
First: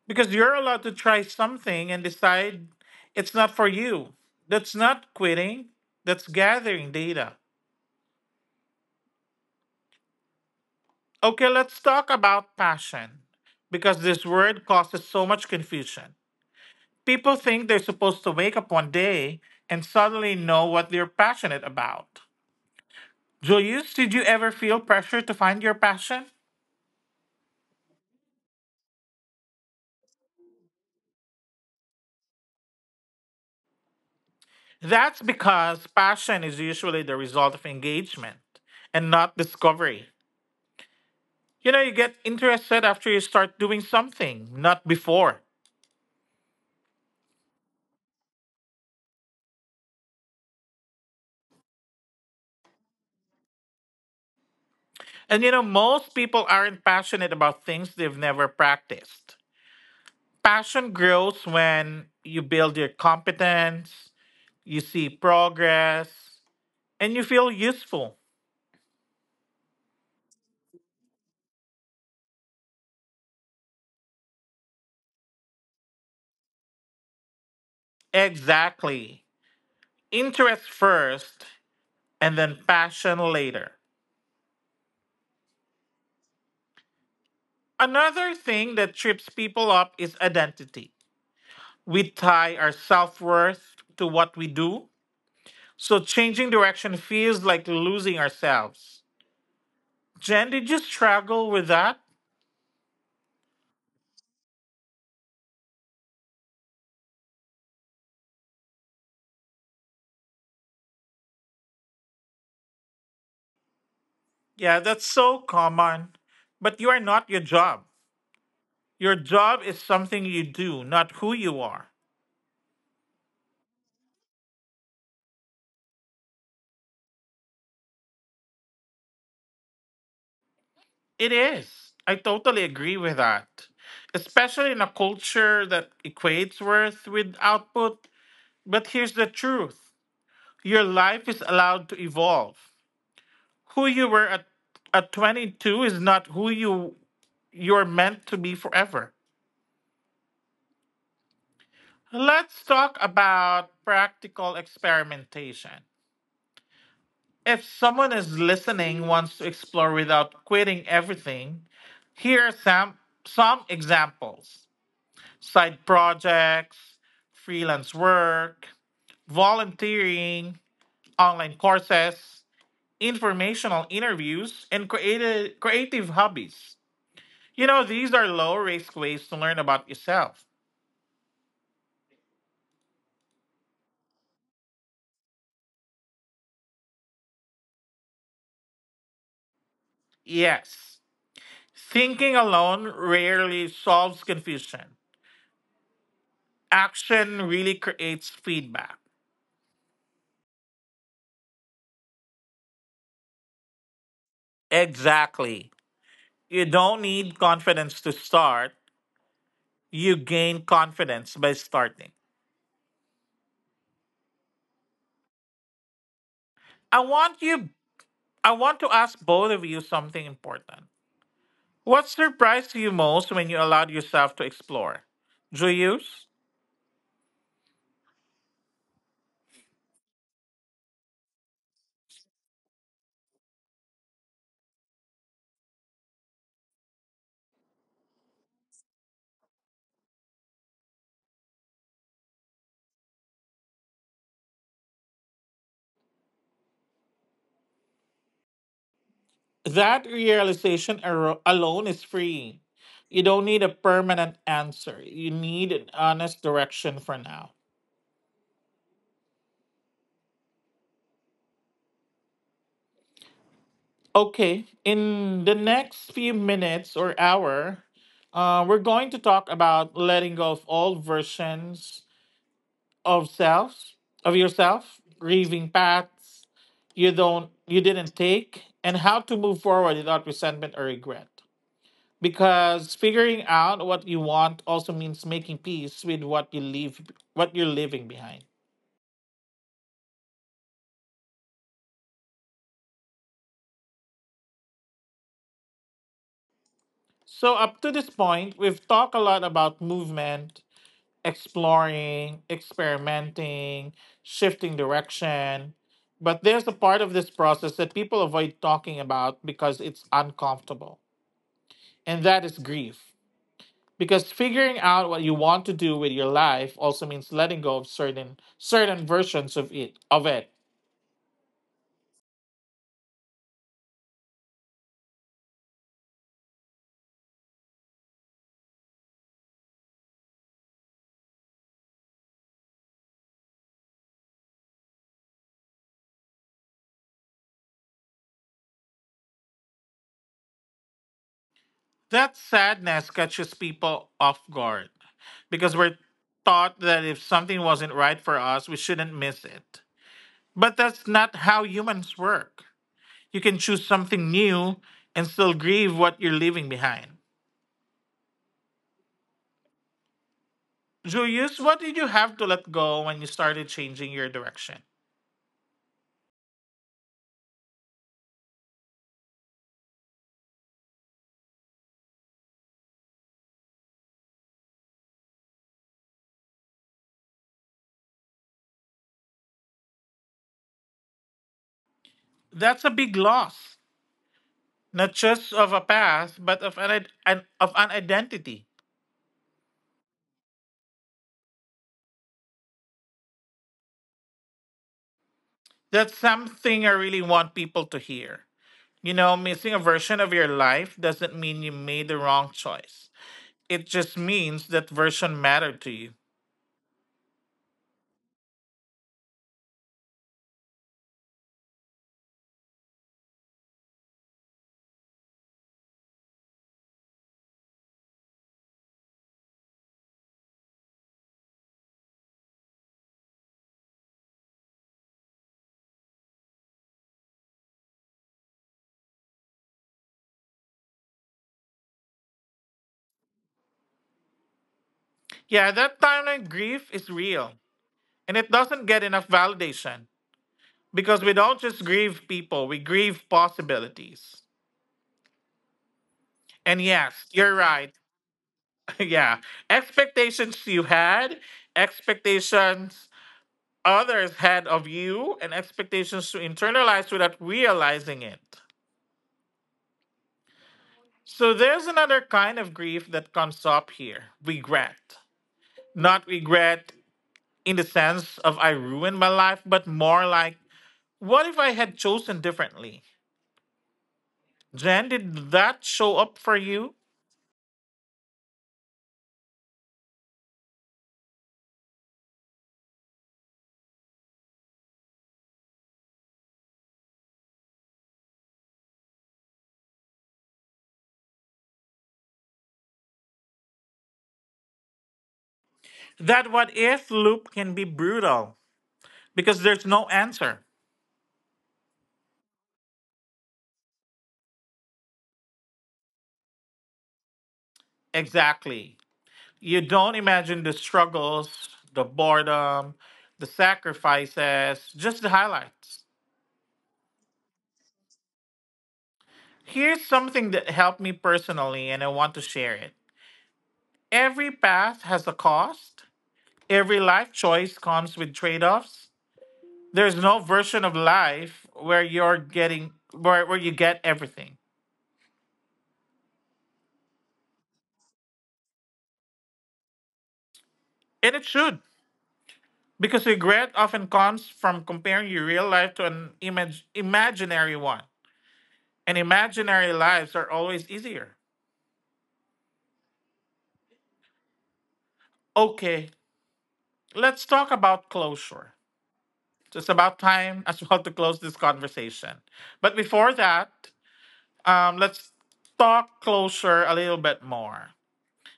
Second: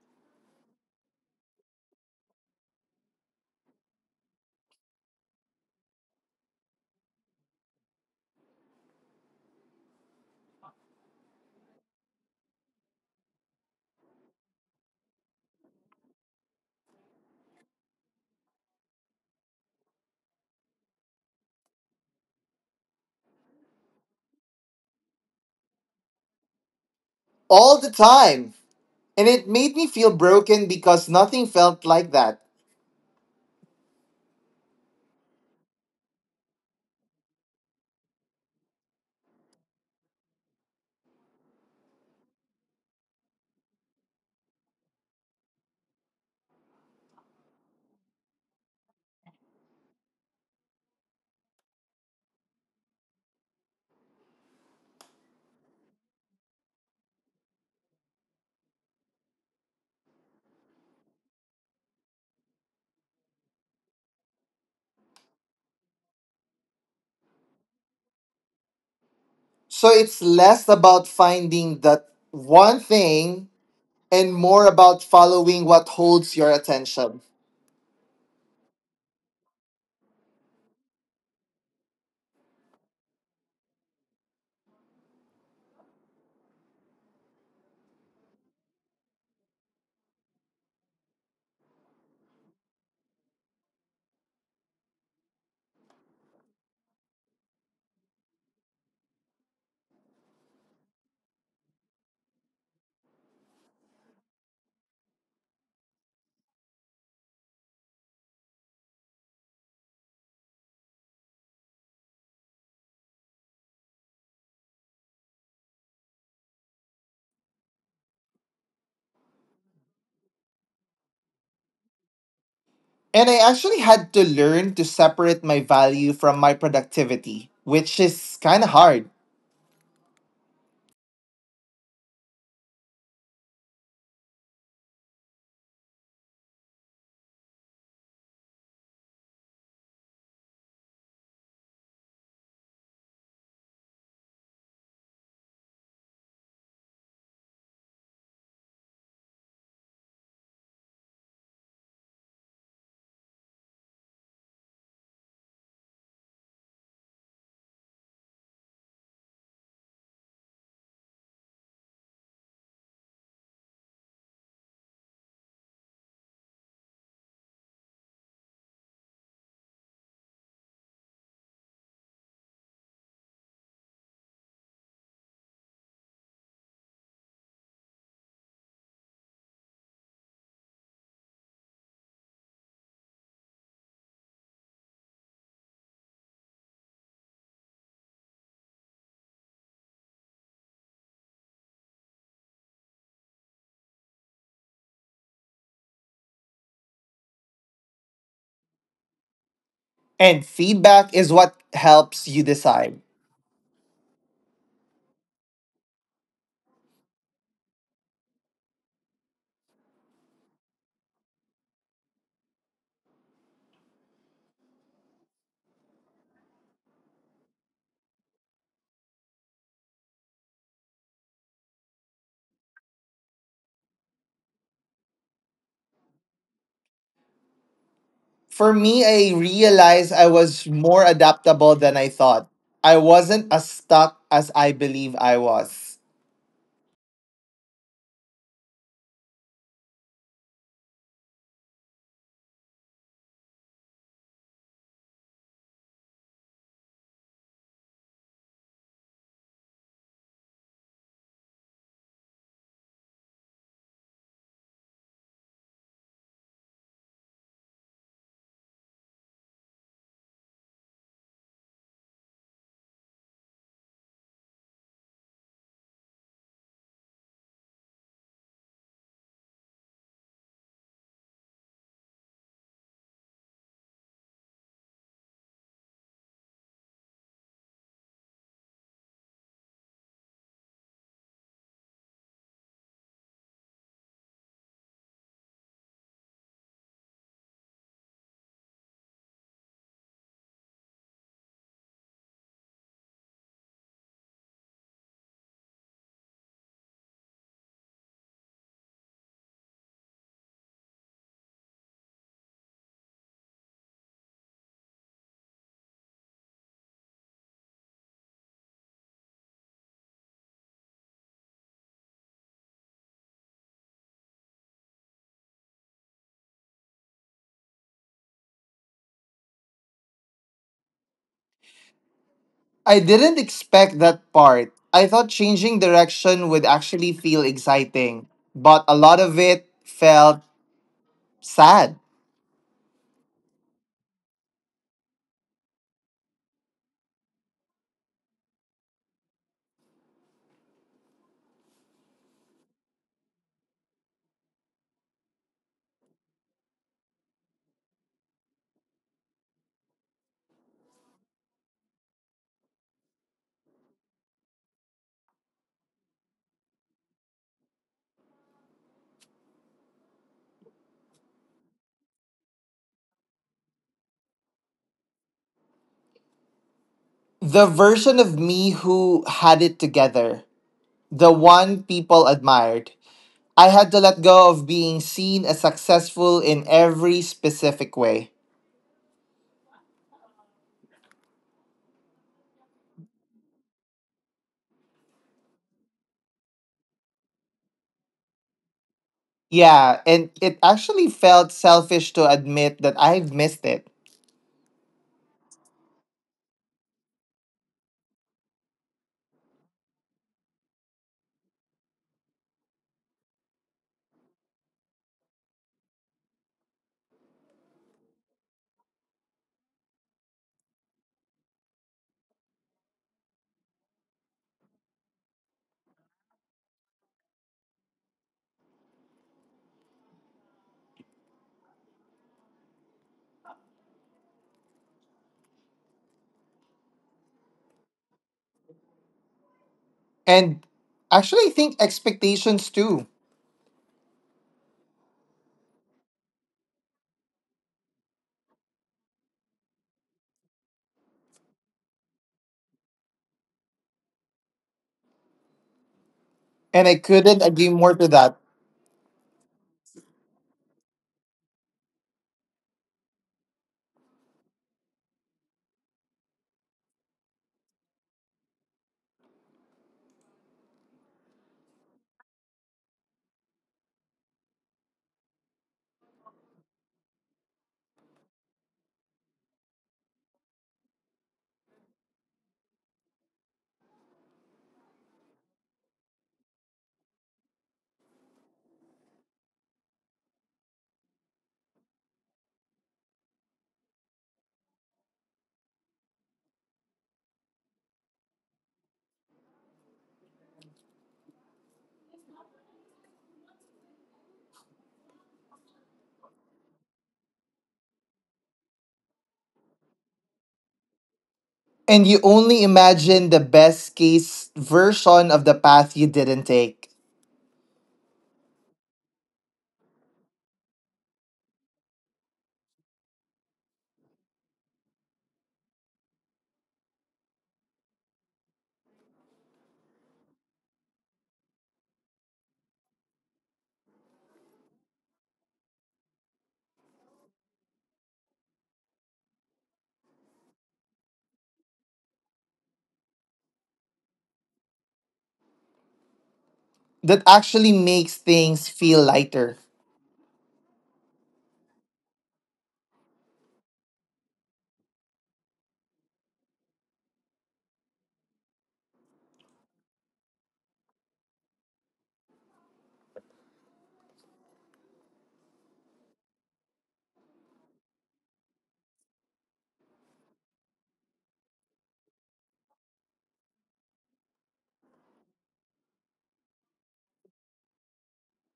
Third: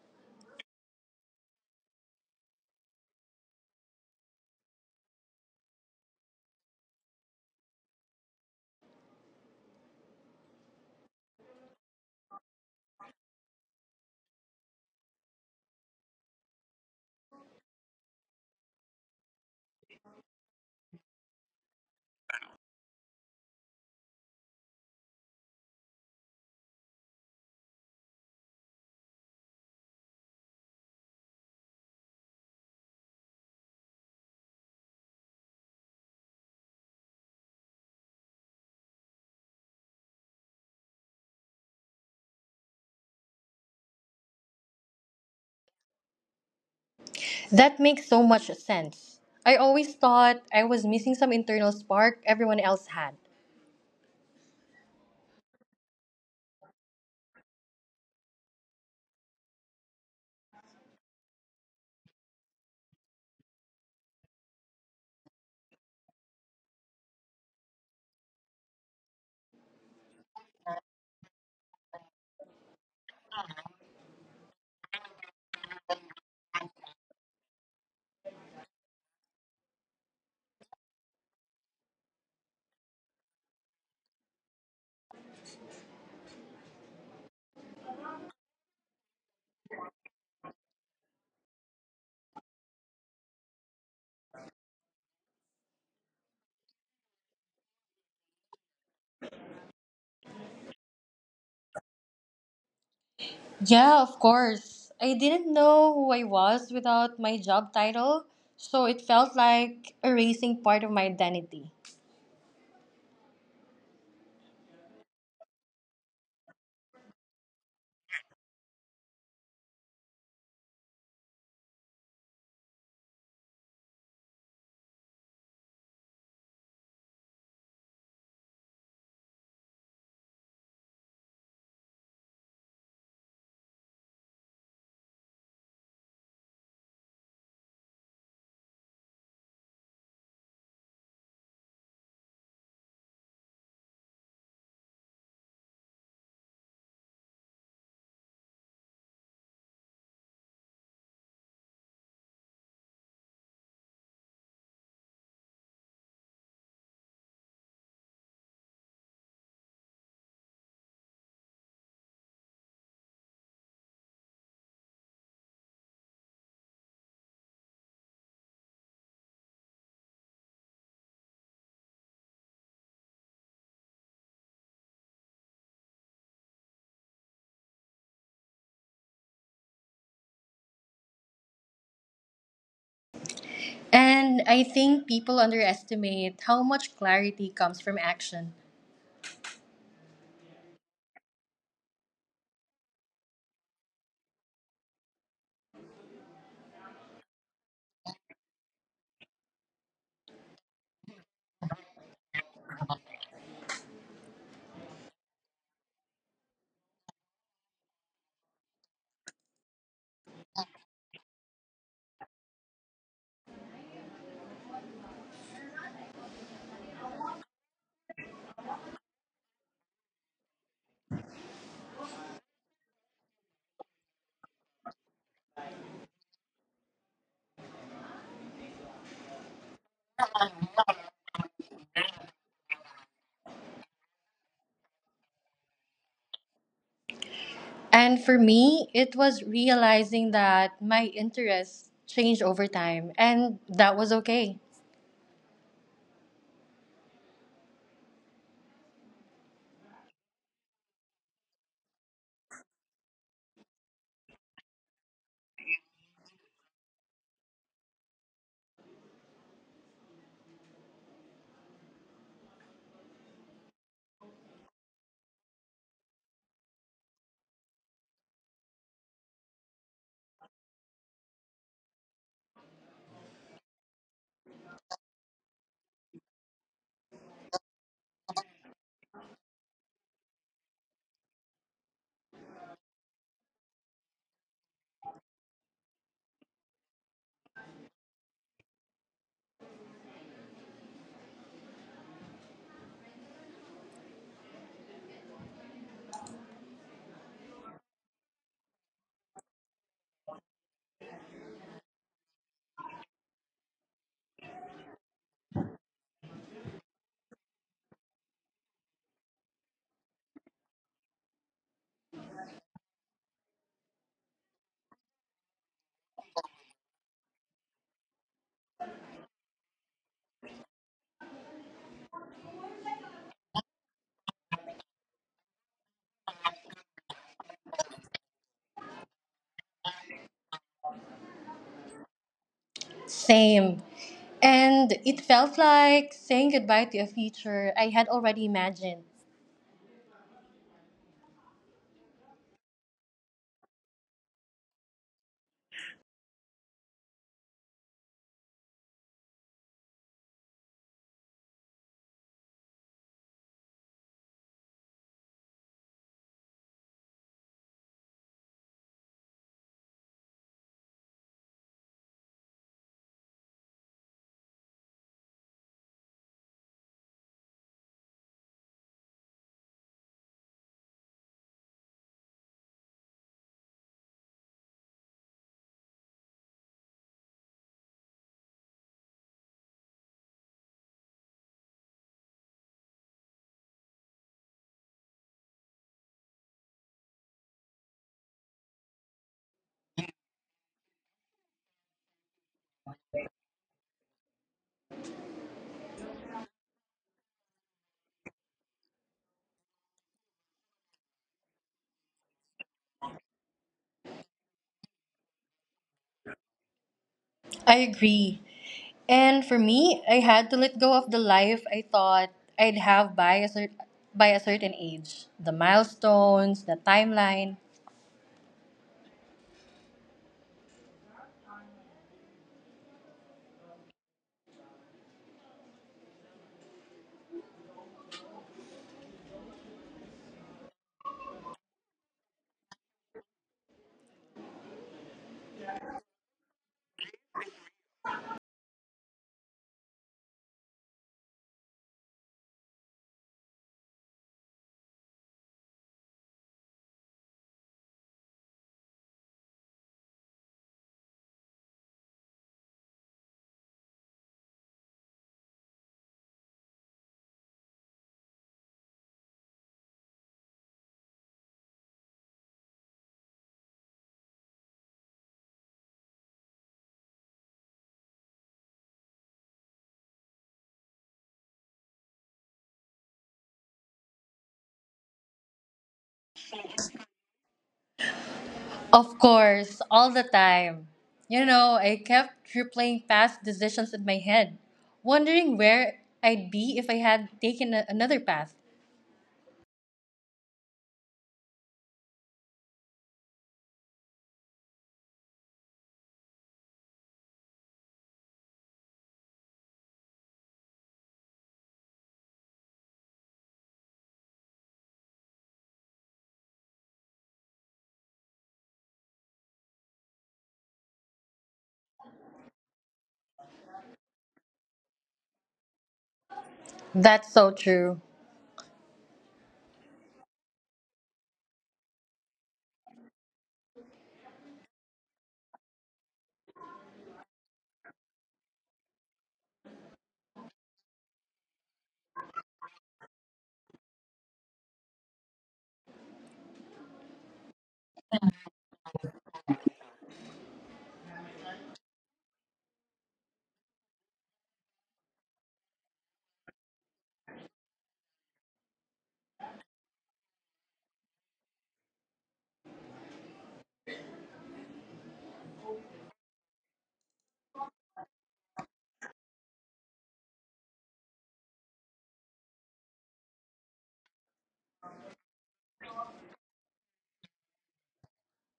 A: Because you're allowed to try something and decide it's not for you. That's not quitting, that's gathering data. Okay, let's talk about passion because this word causes so much confusion. People think they're supposed to wake up one day and suddenly know what they're passionate about. Julius, did you ever feel pressure to find your passion?
B: All the time. And it made me feel broken because nothing felt like that.
A: That's because passion is usually the result of engagement and not discovery. You know, you get interested after you start doing something, not before.
C: That makes so much sense. I always thought I was missing some internal spark everyone else had.
A: And you know, most people aren't passionate about things they've never practiced. Passion grows when you build your competence, you see progress, and you feel useful.
B: So it's less about finding that one thing and more about following what holds your attention.
A: Exactly. Interest first and then passion later. Another thing that trips people up is identity. We tie our self worth to what we do, so changing direction feels like losing ourselves. Jen, did you struggle with that?
C: Yeah, of course. I didn't know who I was without my job title, so it felt like erasing part of my identity.
A: Yeah, that's so common. But you are not your job. Your job is something you do, not who you are.
B: And I actually had to learn to separate my value from my productivity, which is kind of hard.
A: It is. I totally agree with that. Especially in a culture that equates worth with output. But here's the truth. Your life is allowed to evolve. Who you were at 22 is not who you're meant to be forever. Let's talk about practical experimentation. If someone is listening wants to explore without quitting everything, here are some examples. Side projects, freelance work, volunteering, online courses, informational interviews, and creative hobbies. You know, these are low risk ways to learn about yourself.
C: And I think people underestimate how much clarity comes from action.
A: Yes, thinking alone rarely solves confusion. Action really creates feedback.
B: And feedback is what helps you decide.
A: Exactly. You don't need confidence to start, you gain confidence by starting. I want you I want to ask both of you something important. What surprised you most when you allowed yourself to explore? Julius?
B: For me, I realized I was more adaptable than I thought. I wasn't as stuck as I believe I was.
C: And for me, it was realizing that my interests changed over time, and that was okay.
A: That alone is free. You don't need a permanent answer. You need an honest direction for now. Okay, in the next few minutes or hour, we're going to talk about letting go of all versions of self, of yourself, grieving paths you didn't take, and how to move forward without resentment or regret. Because figuring out what you want also means making peace with what you leave, what you're leaving behind. So up to this point we've talked a lot about movement, exploring, experimenting, shifting direction, but there's a part of this process that people avoid talking about because it's uncomfortable, and that is grief. Because figuring out what you want to do with your life also means letting go of certain versions of it.
B: I didn't expect that part. I thought changing direction would actually feel exciting, but a lot of it felt sad.
C: Same. And it felt like saying goodbye to a future I had already imagined.
A: That sadness catches people off guard because we're taught that if something wasn't right for us, we shouldn't miss it. But that's not how humans work. You can choose something new and still grieve what you're leaving behind. Julius, what did you have to let go when you started changing your direction?
B: The version of me who had it together, the one people admired. I had to let go of being seen as successful in every specific way.
A: That's a big loss, not just of a path, but of an, id- an of an identity.
B: Yeah, and it actually felt selfish to admit that I've missed it.
A: That's something I really want people to hear. You know, missing a version of your life doesn't mean you made the wrong choice. It just means that version mattered to you.
C: I agree. And for me, I had to let go of the life I thought I'd have by a, by a certain age, the milestones, the timeline.
B: And actually, I think expectations too.
A: Yeah, that timeline grief is real, and it doesn't get enough validation because we don't just grieve people, we grieve possibilities. And
B: And I
A: yes,
B: couldn't
A: you're
B: agree
A: right.
B: more to that.
A: Yeah, expectations you had, expectations others had of you, and expectations to internalize without realizing it. So there's another kind of grief that comes up here, regret. Not regret in the sense of I ruined my life, but more like, what if I had chosen differently? Jen, did that show up for you?
C: Of course, all the time. You know, I kept replaying past decisions in my head, wondering where I'd be if I had taken another path.
A: That what if loop can be brutal because there's no answer.
B: And you only imagine the best case version of the path you didn't take.
A: Exactly. You don't imagine the struggles, the boredom, the sacrifices, just the highlights.
C: That's so true.
A: Here's something that helped me personally, and I want to share it. Every path has a cost. Every life choice comes with trade-offs. There's no version of life where where you get everything.
B: That actually makes things feel lighter.
A: And it should. Because regret often comes from comparing your real life to an image imaginary one. And imaginary lives are always easier. Okay, let's talk about closure. It's about time as well to close this conversation. But before that, let's talk closure a little bit more.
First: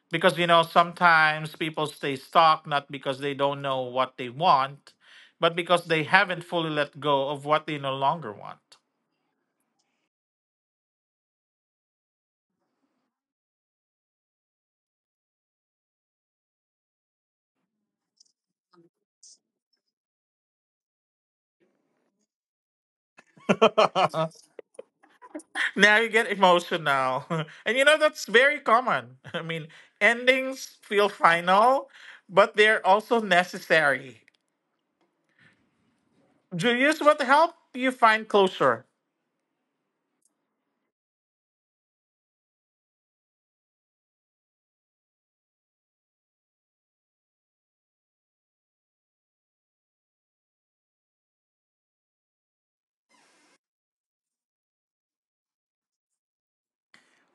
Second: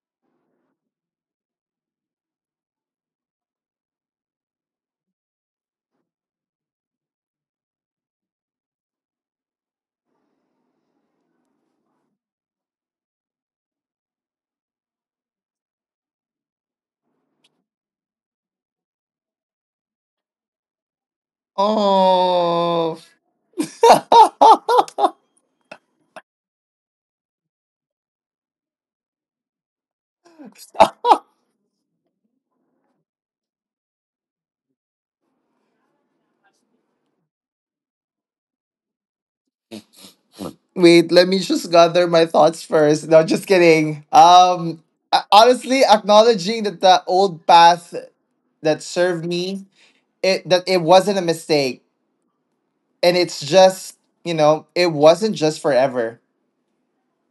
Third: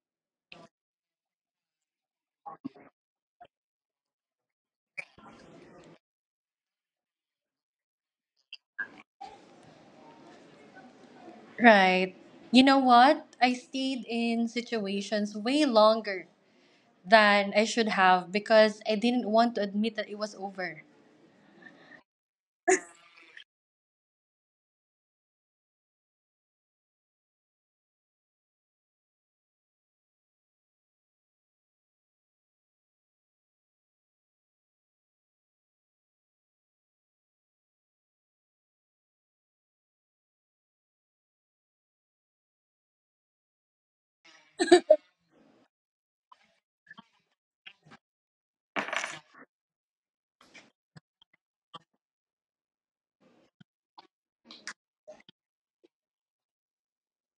A: Because you know sometimes people stay stuck not because they don't know what they want, but because they haven't fully let go of what they no longer want.
C: Right. You know what? I stayed in situations way longer than I should have because I didn't want to admit that it was over.
B: Oh,
A: Now you get emotional and you know that's very common. I mean, endings feel final, but they're also necessary. Do you use what help you find closure?
B: wait, let me just gather my thoughts first. No, just kidding. Honestly, acknowledging that the old path that served me, it that it wasn't a mistake, and it's just, you know, it wasn't just forever.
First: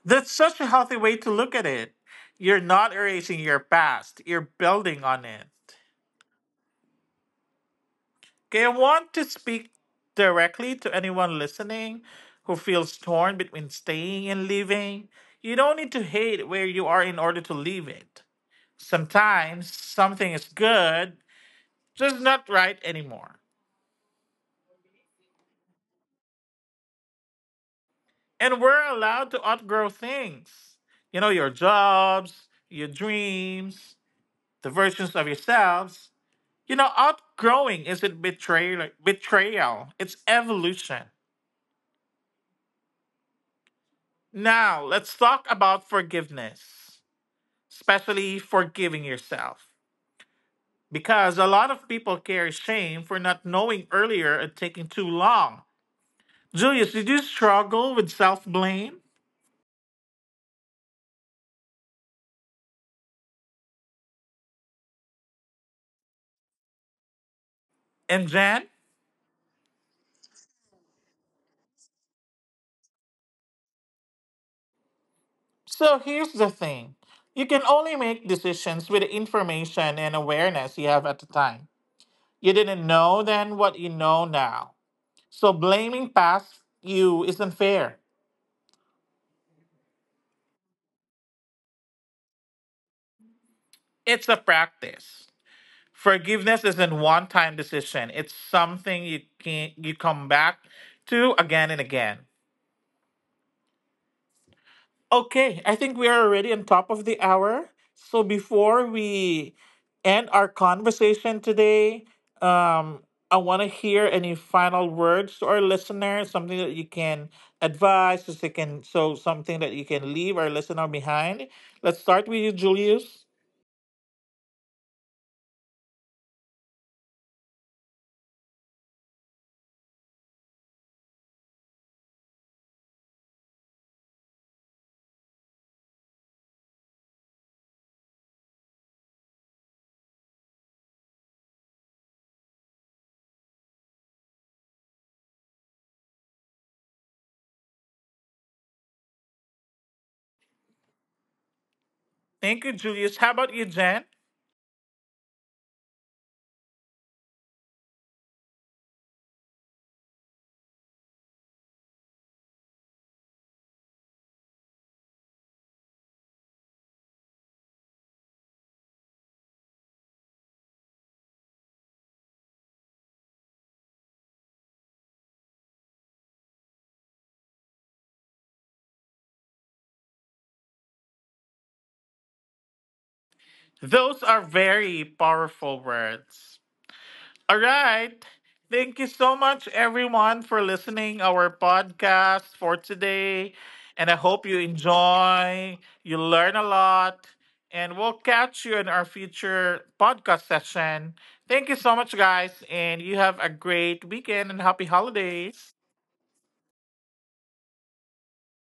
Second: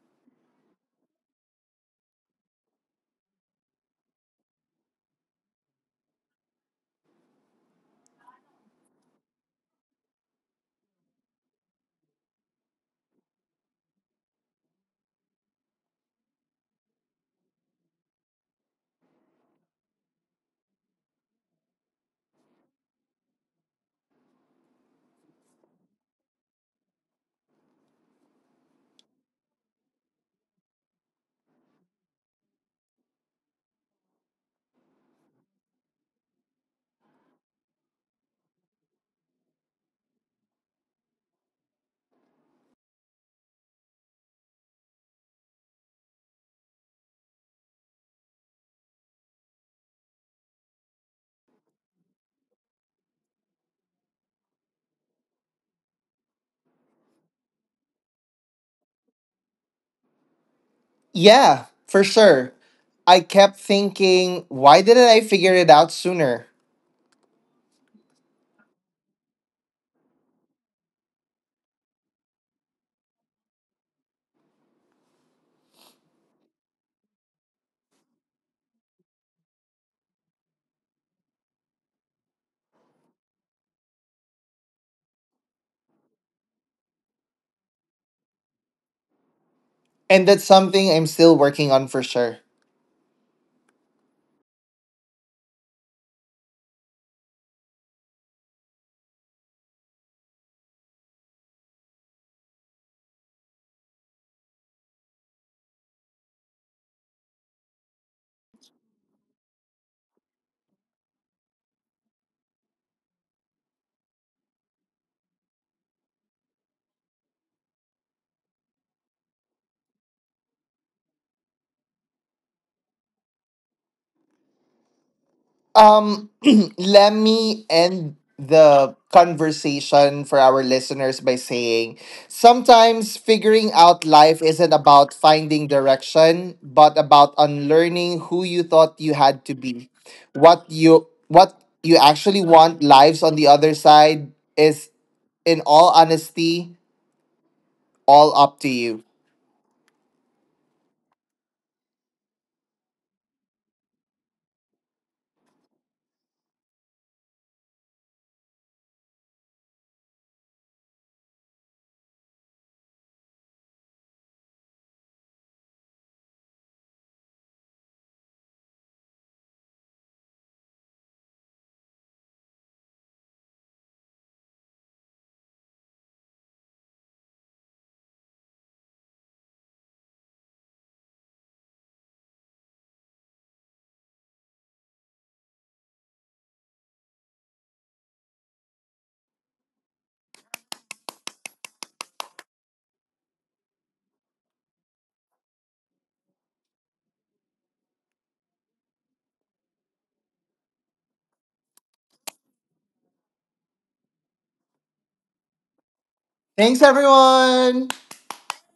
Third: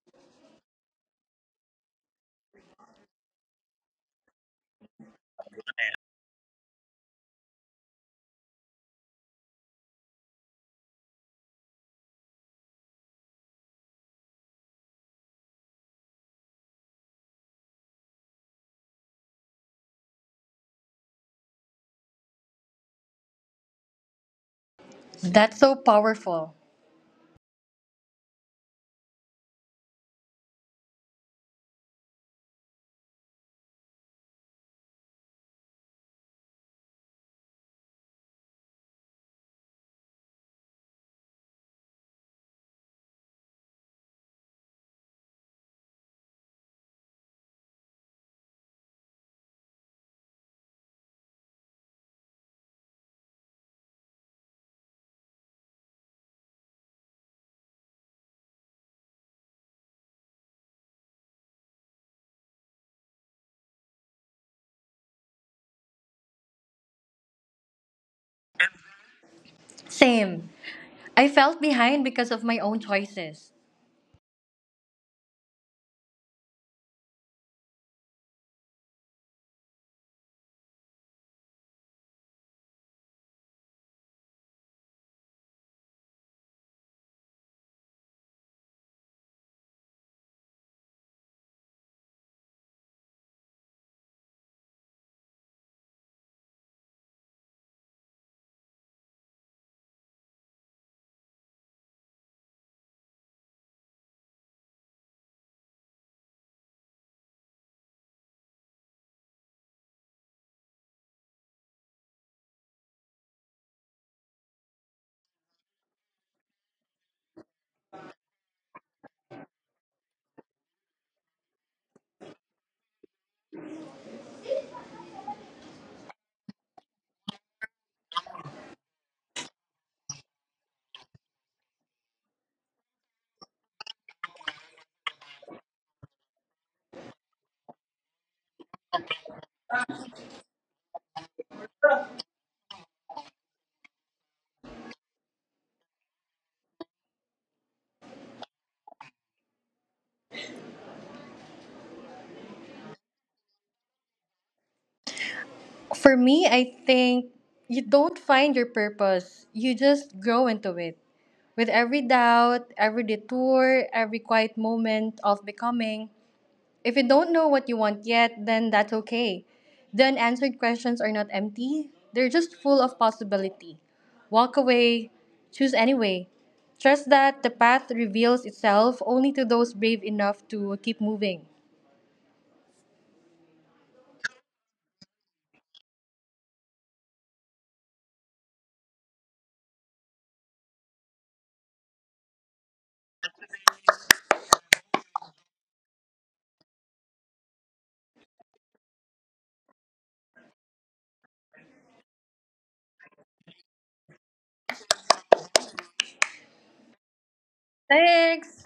A: That's such a healthy way to look at it. You're not erasing your past, you're building on it. Okay, I want to speak directly to anyone listening who feels torn between staying and leaving. You don't need to hate where you are in order to leave it. Sometimes something is good, just not right anymore.
C: That's so powerful.
A: And we're allowed to outgrow things. You know, your jobs, your dreams, the versions of yourselves. You know, outgrowing isn't betrayal, it's evolution. Now, let's talk about forgiveness, especially forgiving yourself. Because a lot of people carry shame for not knowing earlier and taking too long. Julius, did you struggle with self blame?
B: Yeah, for sure. I kept thinking, why didn't I figure it out sooner?
A: And Jen?
C: Same. I felt behind because of my own choices.
A: So here's the thing, you can only make decisions with the information and awareness you have at the time. You didn't know then what you know now. So blaming past you isn't fair,
B: And that's something I'm still working on for sure.
A: it's a practice. Forgiveness isn't one time decision. It's something you can you come back to again and again. Okay, I think we are already on top of the hour. So before we end our conversation today, um, I want to hear any final words to our listeners, something that you can advise, so they can, so something that you can leave our listener behind. Let's start with you, Julius.
B: Um, Let me end the conversation for our listeners by saying sometimes figuring out life isn't about finding direction, but about unlearning who you thought you had to be. What you actually want lives on the other side, is in all honesty all up to you.
A: Thank you, Julius. How about you, Jen?
C: For me, I think you don't find your purpose, you just grow into it. With every doubt, every detour, every quiet moment of becoming. If you don't know what you want yet, then that's okay. The unanswered questions are not empty, they're just full of possibility. Walk away, choose anyway. Trust that the path reveals itself only to those brave enough to keep moving.
A: Those are very powerful words. All right. Thank you so much, everyone, for listening our podcast for today. And I hope you enjoy, you learn a lot, and we'll catch you in our future podcast session. Thank you so much, guys, and you have a great weekend and happy holidays.
B: Thanks everyone.
C: Thanks!